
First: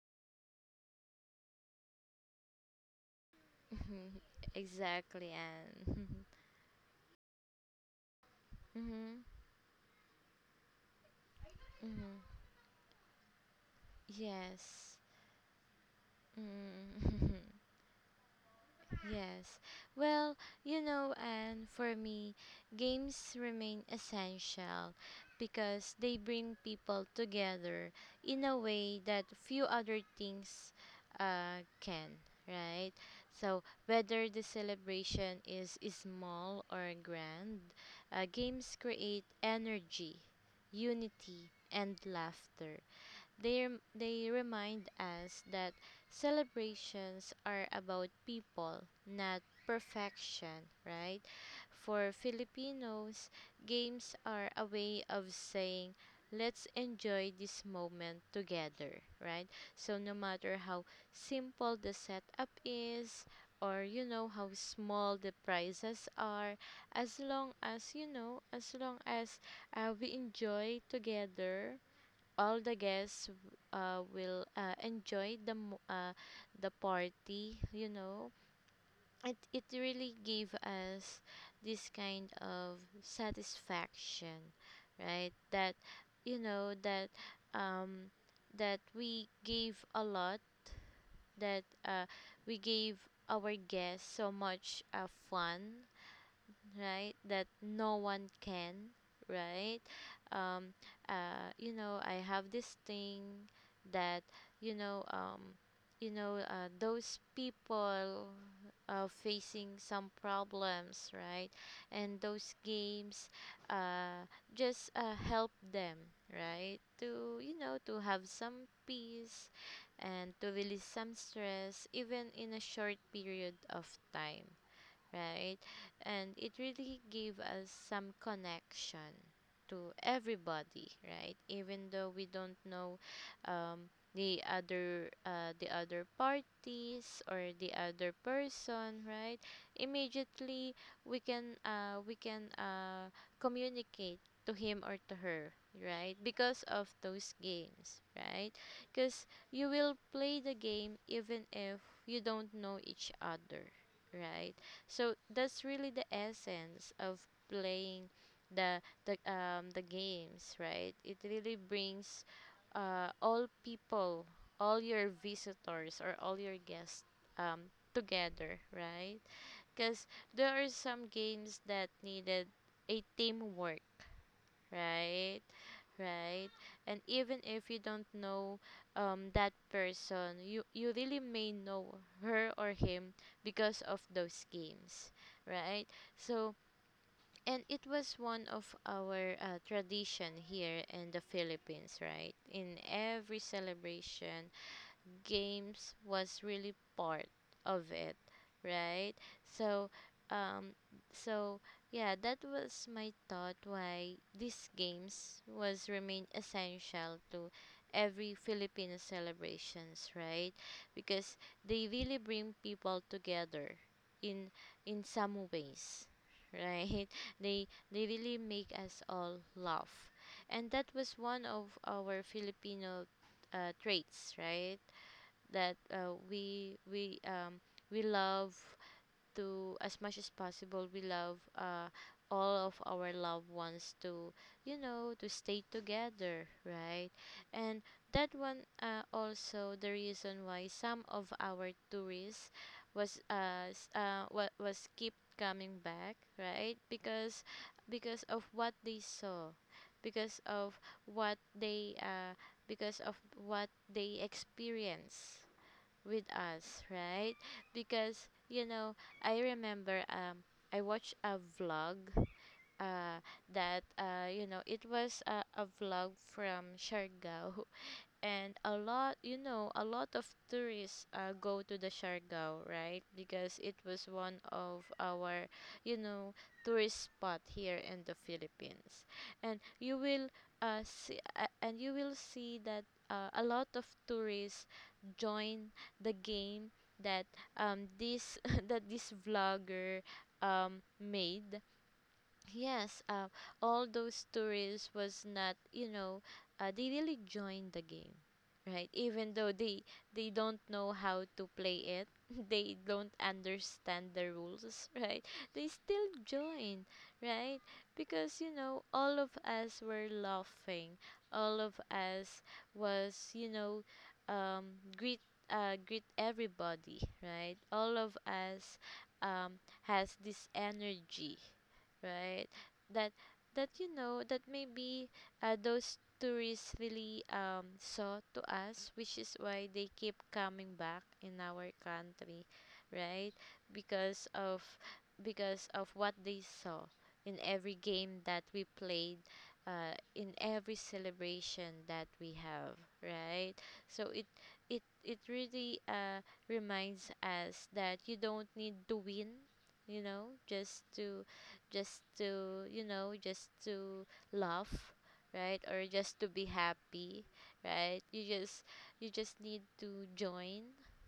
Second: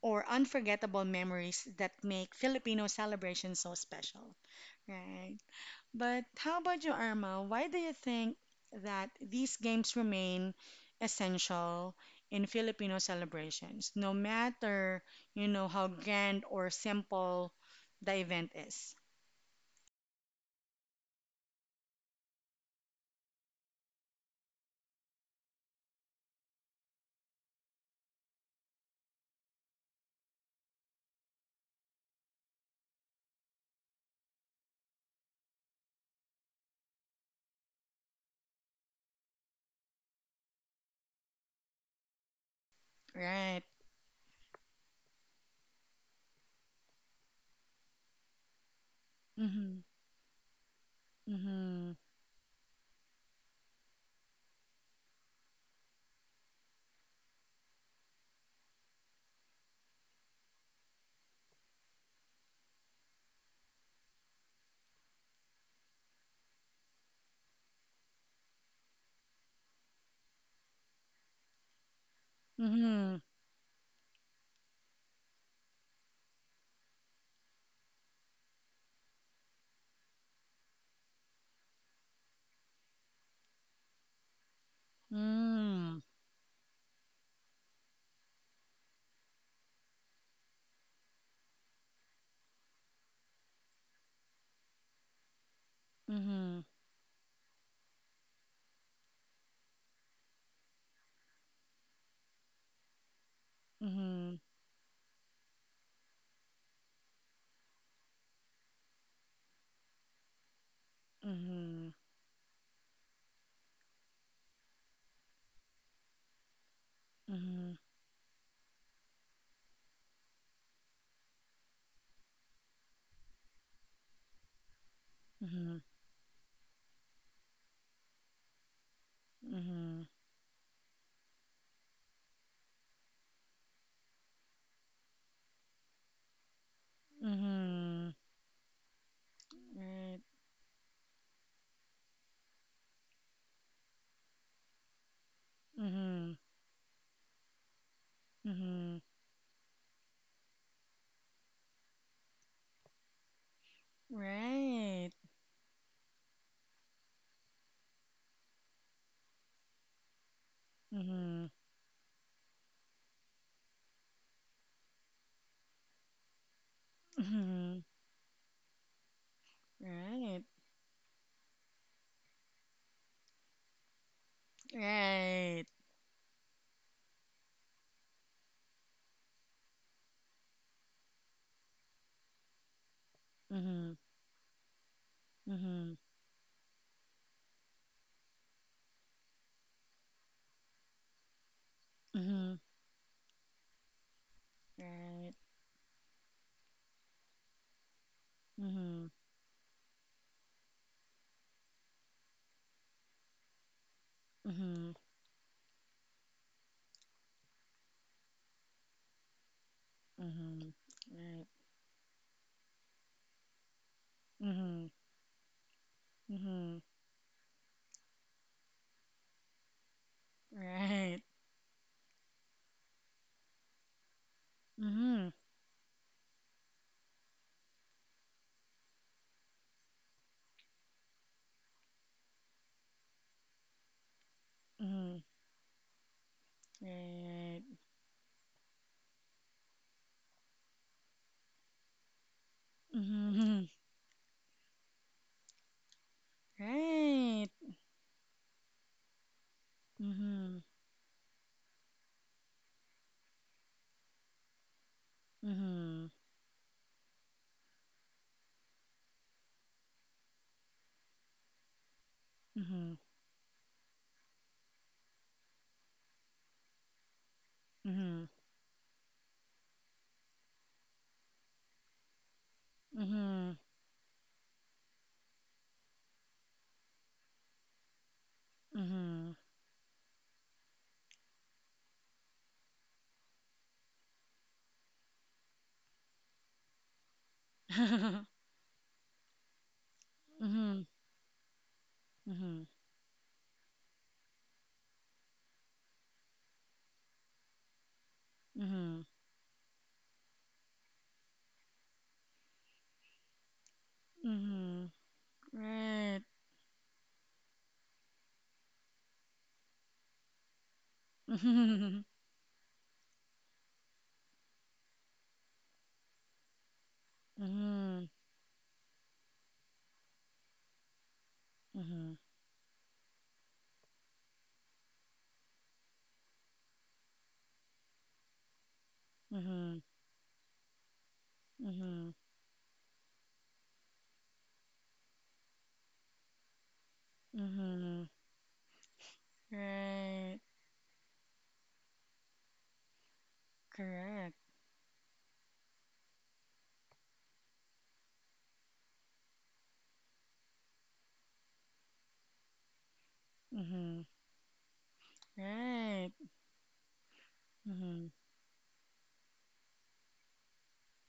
[SPEAKER 1] or unforgettable memories that make Filipino celebration so
[SPEAKER 2] Mhm.
[SPEAKER 1] special.
[SPEAKER 2] Exactly,
[SPEAKER 1] Right. But
[SPEAKER 2] and
[SPEAKER 1] how about you, Irma? Why do you think
[SPEAKER 2] mhm,
[SPEAKER 1] that
[SPEAKER 2] mhm,
[SPEAKER 1] these games remain essential
[SPEAKER 2] mhm.
[SPEAKER 1] in Filipino celebrations, no
[SPEAKER 2] Yes,
[SPEAKER 1] matter, you know, how grand or
[SPEAKER 2] mm-hmm.
[SPEAKER 1] simple the event is,
[SPEAKER 2] Yes. Well, you know, and for me, games remain essential because they bring people together in a way that few other things can, right? So, whether the celebration is small or grand, games create energy, unity, and laughter.
[SPEAKER 1] right?
[SPEAKER 2] They remind us that celebrations are about people, not
[SPEAKER 1] Mm-hmm.
[SPEAKER 2] perfection, right?
[SPEAKER 1] Mm-hmm.
[SPEAKER 2] For Filipinos, games are a way of saying, let's enjoy this moment together, right? So, no matter how simple the setup is, or how small the prizes are, as long as, we enjoy together, all the
[SPEAKER 1] Mm-hmm.
[SPEAKER 2] guests will enjoy the the party, you know, it really gave us this kind of satisfaction, right, that that um that we gave a lot, that we gave our guests so much fun,
[SPEAKER 1] Mm-hmm.
[SPEAKER 2] right, that no one can, right. um you know, I have this thing that
[SPEAKER 1] Mm-hmm.
[SPEAKER 2] you know um those people facing some problems, right,
[SPEAKER 1] Mm-hmm.
[SPEAKER 2] and those games, uh just help them, right, to
[SPEAKER 1] Mm-hmm.
[SPEAKER 2] to have some peace and to release some stress, even in a short period of time, right? And it really gave us some connection to
[SPEAKER 1] Mm-hmm.
[SPEAKER 2] everybody, right? Even though we don't know um, the other, the other parties or the
[SPEAKER 1] Mm-hmm.
[SPEAKER 2] other person, right?
[SPEAKER 1] Mm-hmm. Right.
[SPEAKER 2] Immediately we can, communicate to him or to her,
[SPEAKER 1] Mm-hmm.
[SPEAKER 2] right,
[SPEAKER 1] Mm-hmm.
[SPEAKER 2] because of those games, right,
[SPEAKER 1] Mm-hmm.
[SPEAKER 2] because you will play the game even if you don't know each other, right.
[SPEAKER 1] Right.
[SPEAKER 2] So that's really the essence of playing the games, right? It
[SPEAKER 1] Mm-hmm.
[SPEAKER 2] really brings all people, all your visitors or all your guests,
[SPEAKER 1] Mm-hmm.
[SPEAKER 2] together, right? Because
[SPEAKER 1] Right.
[SPEAKER 2] there are some games that needed a teamwork, right?
[SPEAKER 1] Right.
[SPEAKER 2] Right? And even if you don't know that person, you really may know her or him because
[SPEAKER 1] Mm-hmm.
[SPEAKER 2] of those games, right?
[SPEAKER 1] Mm-hmm.
[SPEAKER 2] So, and it was one of our tradition here in the Philippines, right?
[SPEAKER 1] Mm-hmm.
[SPEAKER 2] In every celebration,
[SPEAKER 1] Right.
[SPEAKER 2] games was really part of it,
[SPEAKER 1] Mm-hmm.
[SPEAKER 2] right? So, um, so, yeah, that was my thought why these
[SPEAKER 1] Mm-hmm.
[SPEAKER 2] games was remain essential to every Filipino celebrations, right?
[SPEAKER 1] Mm-hmm.
[SPEAKER 2] Because
[SPEAKER 1] Right.
[SPEAKER 2] they really bring people together in
[SPEAKER 1] Mm-hmm.
[SPEAKER 2] some ways,
[SPEAKER 1] Mm-hmm.
[SPEAKER 2] right. They really make us all laugh, and that was
[SPEAKER 1] Right.
[SPEAKER 2] one of our Filipino traits, right,
[SPEAKER 1] Mm-hmm.
[SPEAKER 2] that we love to, as much as possible, we love all of our loved ones to,
[SPEAKER 1] Mm-hmm.
[SPEAKER 2] to stay together, right.
[SPEAKER 1] Right.
[SPEAKER 2] And that one also the reason why some of our tourists was
[SPEAKER 1] Mm-hmm.
[SPEAKER 2] uh, s- uh wa- was keep coming back, right, because
[SPEAKER 1] Right.
[SPEAKER 2] of what they saw, because
[SPEAKER 1] Mm-hmm.
[SPEAKER 2] of what they uh because of what they experience
[SPEAKER 1] Mm-hmm.
[SPEAKER 2] with us, right? Because you know, I remember I watched a vlog,
[SPEAKER 1] Mm-hmm.
[SPEAKER 2] uh that you know, it was a vlog from Siargao,
[SPEAKER 1] Mm-hmm.
[SPEAKER 2] and a lot, a lot of tourists go to the Siargao, right, because it was one of our, you know, tourist spot here in the
[SPEAKER 1] Mm-hmm.
[SPEAKER 2] Philippines.
[SPEAKER 1] Mm-hmm.
[SPEAKER 2] And you will see that a lot of tourists join the game that this that this vlogger
[SPEAKER 1] Mm-hmm.
[SPEAKER 2] made.
[SPEAKER 1] Mm-hmm.
[SPEAKER 2] Yes, all those tourists was not, you know, they really joined the game, right?
[SPEAKER 1] Mm-hmm.
[SPEAKER 2] Even though they don't know how to play it, they don't understand the rules,
[SPEAKER 1] Mm-hmm.
[SPEAKER 2] right? They still
[SPEAKER 1] Right.
[SPEAKER 2] join, right? Because you know, all of us were laughing, all of
[SPEAKER 1] Mm-hmm.
[SPEAKER 2] us was, you know, greet, greet everybody, right? All
[SPEAKER 1] Mm-hmm.
[SPEAKER 2] of us, um, has this energy,
[SPEAKER 1] Mm-hmm.
[SPEAKER 2] right, that you know that, maybe those tourists really, saw to us, which is why they keep coming back in
[SPEAKER 1] Mm-hmm.
[SPEAKER 2] our
[SPEAKER 1] Mm-hmm.
[SPEAKER 2] country, right, because of, because of what they saw in every
[SPEAKER 1] Mm-hmm.
[SPEAKER 2] game that we played, in
[SPEAKER 1] Right.
[SPEAKER 2] every celebration that we have, right. So
[SPEAKER 1] Correct.
[SPEAKER 2] it really reminds us that you don't need to win, you know, just to, just
[SPEAKER 1] Mhm.
[SPEAKER 2] to laugh, right, or
[SPEAKER 1] Right.
[SPEAKER 2] just to be happy, right.
[SPEAKER 1] Mhm.
[SPEAKER 2] You just, need to join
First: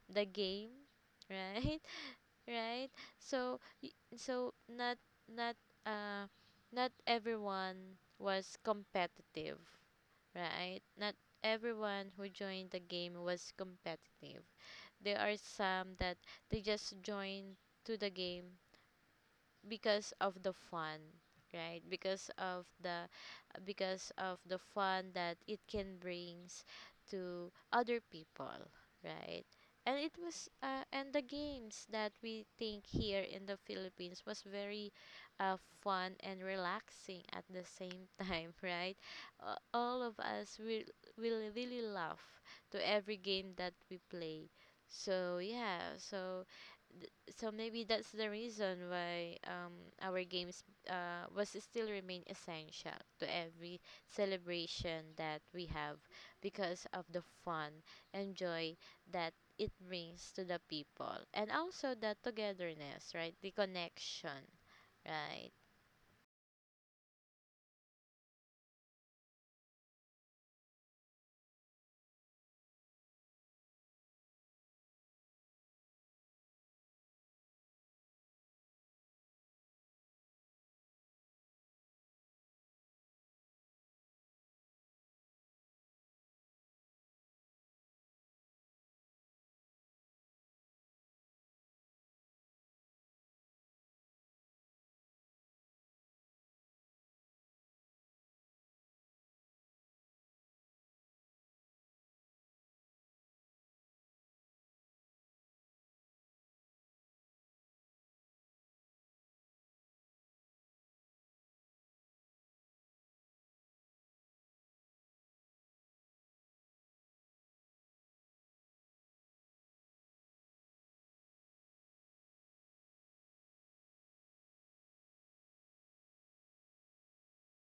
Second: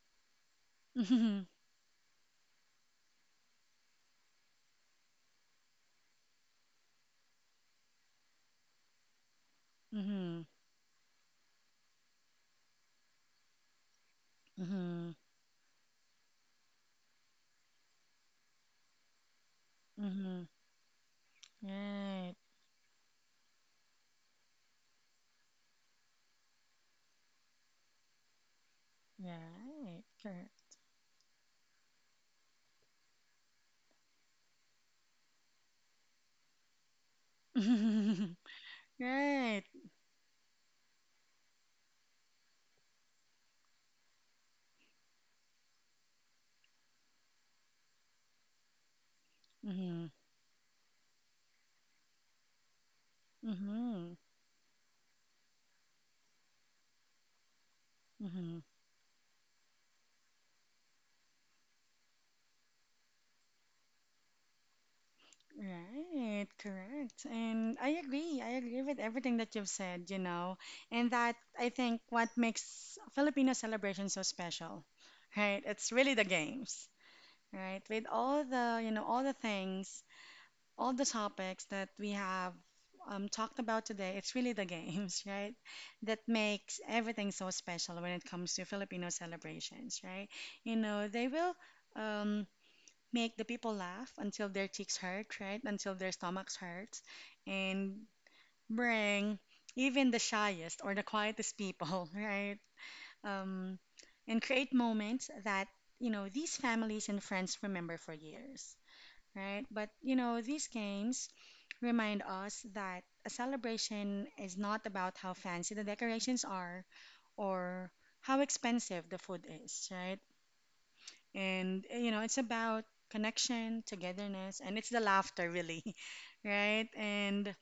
[SPEAKER 2] the game,
[SPEAKER 1] Mhm.
[SPEAKER 2] right? Right. So so not, not uh not everyone was competitive,
[SPEAKER 1] Mhm.
[SPEAKER 2] right, not everyone who joined the game was competitive.
[SPEAKER 1] Mhm.
[SPEAKER 2] There are some that they just joined to the game because of
[SPEAKER 1] Mhm.
[SPEAKER 2] the fun, right, because
[SPEAKER 1] Right.
[SPEAKER 2] of the, fun that it can brings to other people, right. And
[SPEAKER 1] Right.
[SPEAKER 2] it
[SPEAKER 1] Correct.
[SPEAKER 2] was, and the games that we think here in the Philippines was very uh, fun and relaxing at the same
[SPEAKER 1] Mhm.
[SPEAKER 2] time, right. uh,
[SPEAKER 1] Right.
[SPEAKER 2] all of us will really laugh to every game that we play. So yeah, so th- so maybe that's the reason why
[SPEAKER 1] Mhm.
[SPEAKER 2] our games was still remain essential to every
[SPEAKER 1] Mhm.
[SPEAKER 2] celebration that we have, because of the fun and
[SPEAKER 1] Mhm.
[SPEAKER 2] joy that it brings to the people, and also the togetherness, right, the connection, right.
[SPEAKER 1] Right, correct. And I agree. I agree with everything that you've said, you know. And that I think what makes Filipino celebration so special, right? It's really the games, right? With all the, you know, all the topics that we have talked about today, it's really the games, right? That makes everything so special when it comes to Filipino celebrations, right? You know, they will um, make the people laugh until their cheeks hurt, right? Until their stomachs hurt, and bring even the shyest or the quietest people, right? Um, and create moments that, you know, these families and friends remember for years, right? But you know, these games remind us that a celebration is not about how fancy the decorations are or how expensive the food is, right? And you know, it's about connection, togetherness, and it's the laughter, really, right? And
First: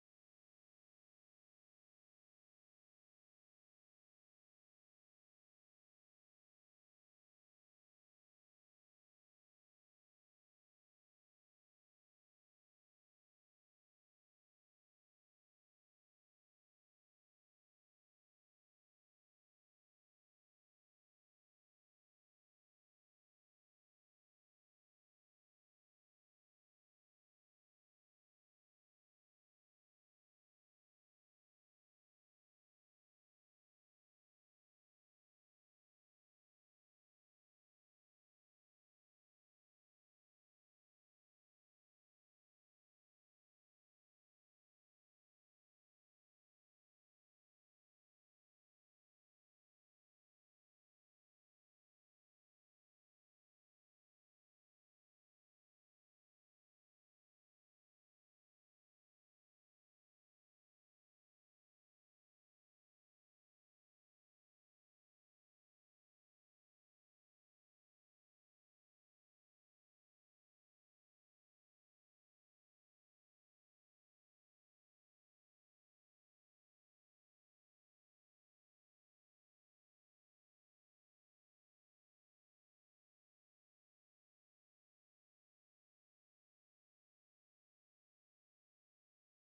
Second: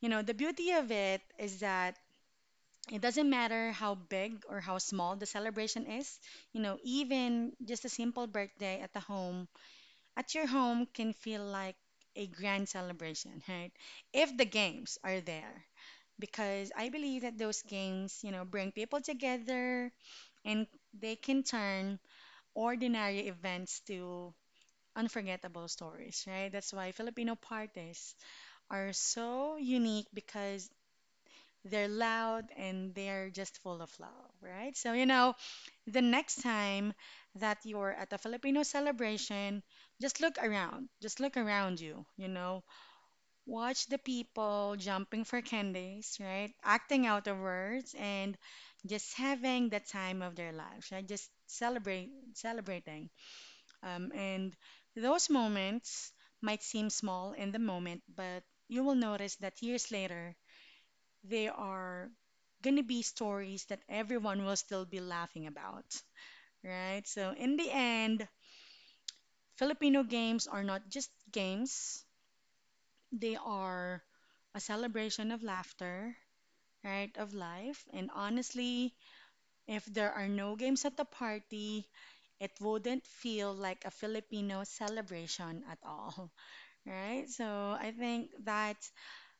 [SPEAKER 1] you know, the beauty of it is that it doesn't matter how big or how small the celebration is, you know, even just a simple birthday at your home can feel like a grand celebration, right? If the games are there, because I believe that those games, you know, bring people together and they can turn ordinary events to unforgettable stories, right? That's why Filipino parties are so unique because they're loud and they're just full of love, right? So, you know, the next time that you're at a Filipino celebration, just look around. Just look around you, you know. Watch the people jumping for candies, right? Acting out of words and just having the time of their lives, right? Just celebrate celebrating. And those moments might seem small in the moment, but you will notice that years later, they are gonna be stories that everyone will still be laughing about, right? So, in the end, Filipino games are not just games, they are a celebration of laughter, right? Of life. And honestly, if there are no games at the party, it wouldn't feel like a Filipino celebration at all, right? So, I think that's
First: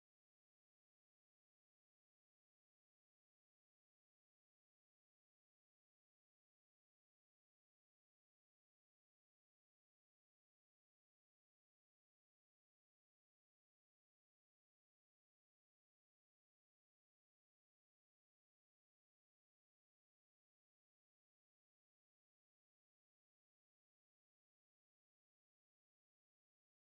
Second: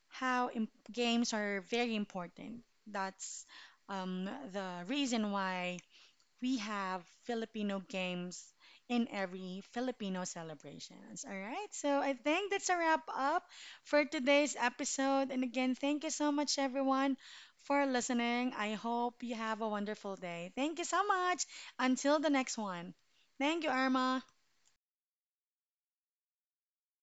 [SPEAKER 1] how games are very important. That's um, the reason why we have Filipino games in every Filipino celebrations. All right. So I think that's a wrap up for today's episode. And again, thank you so much, everyone, for listening. I hope you have a wonderful day. Thank you so much. Until the next one. Thank you, Irma.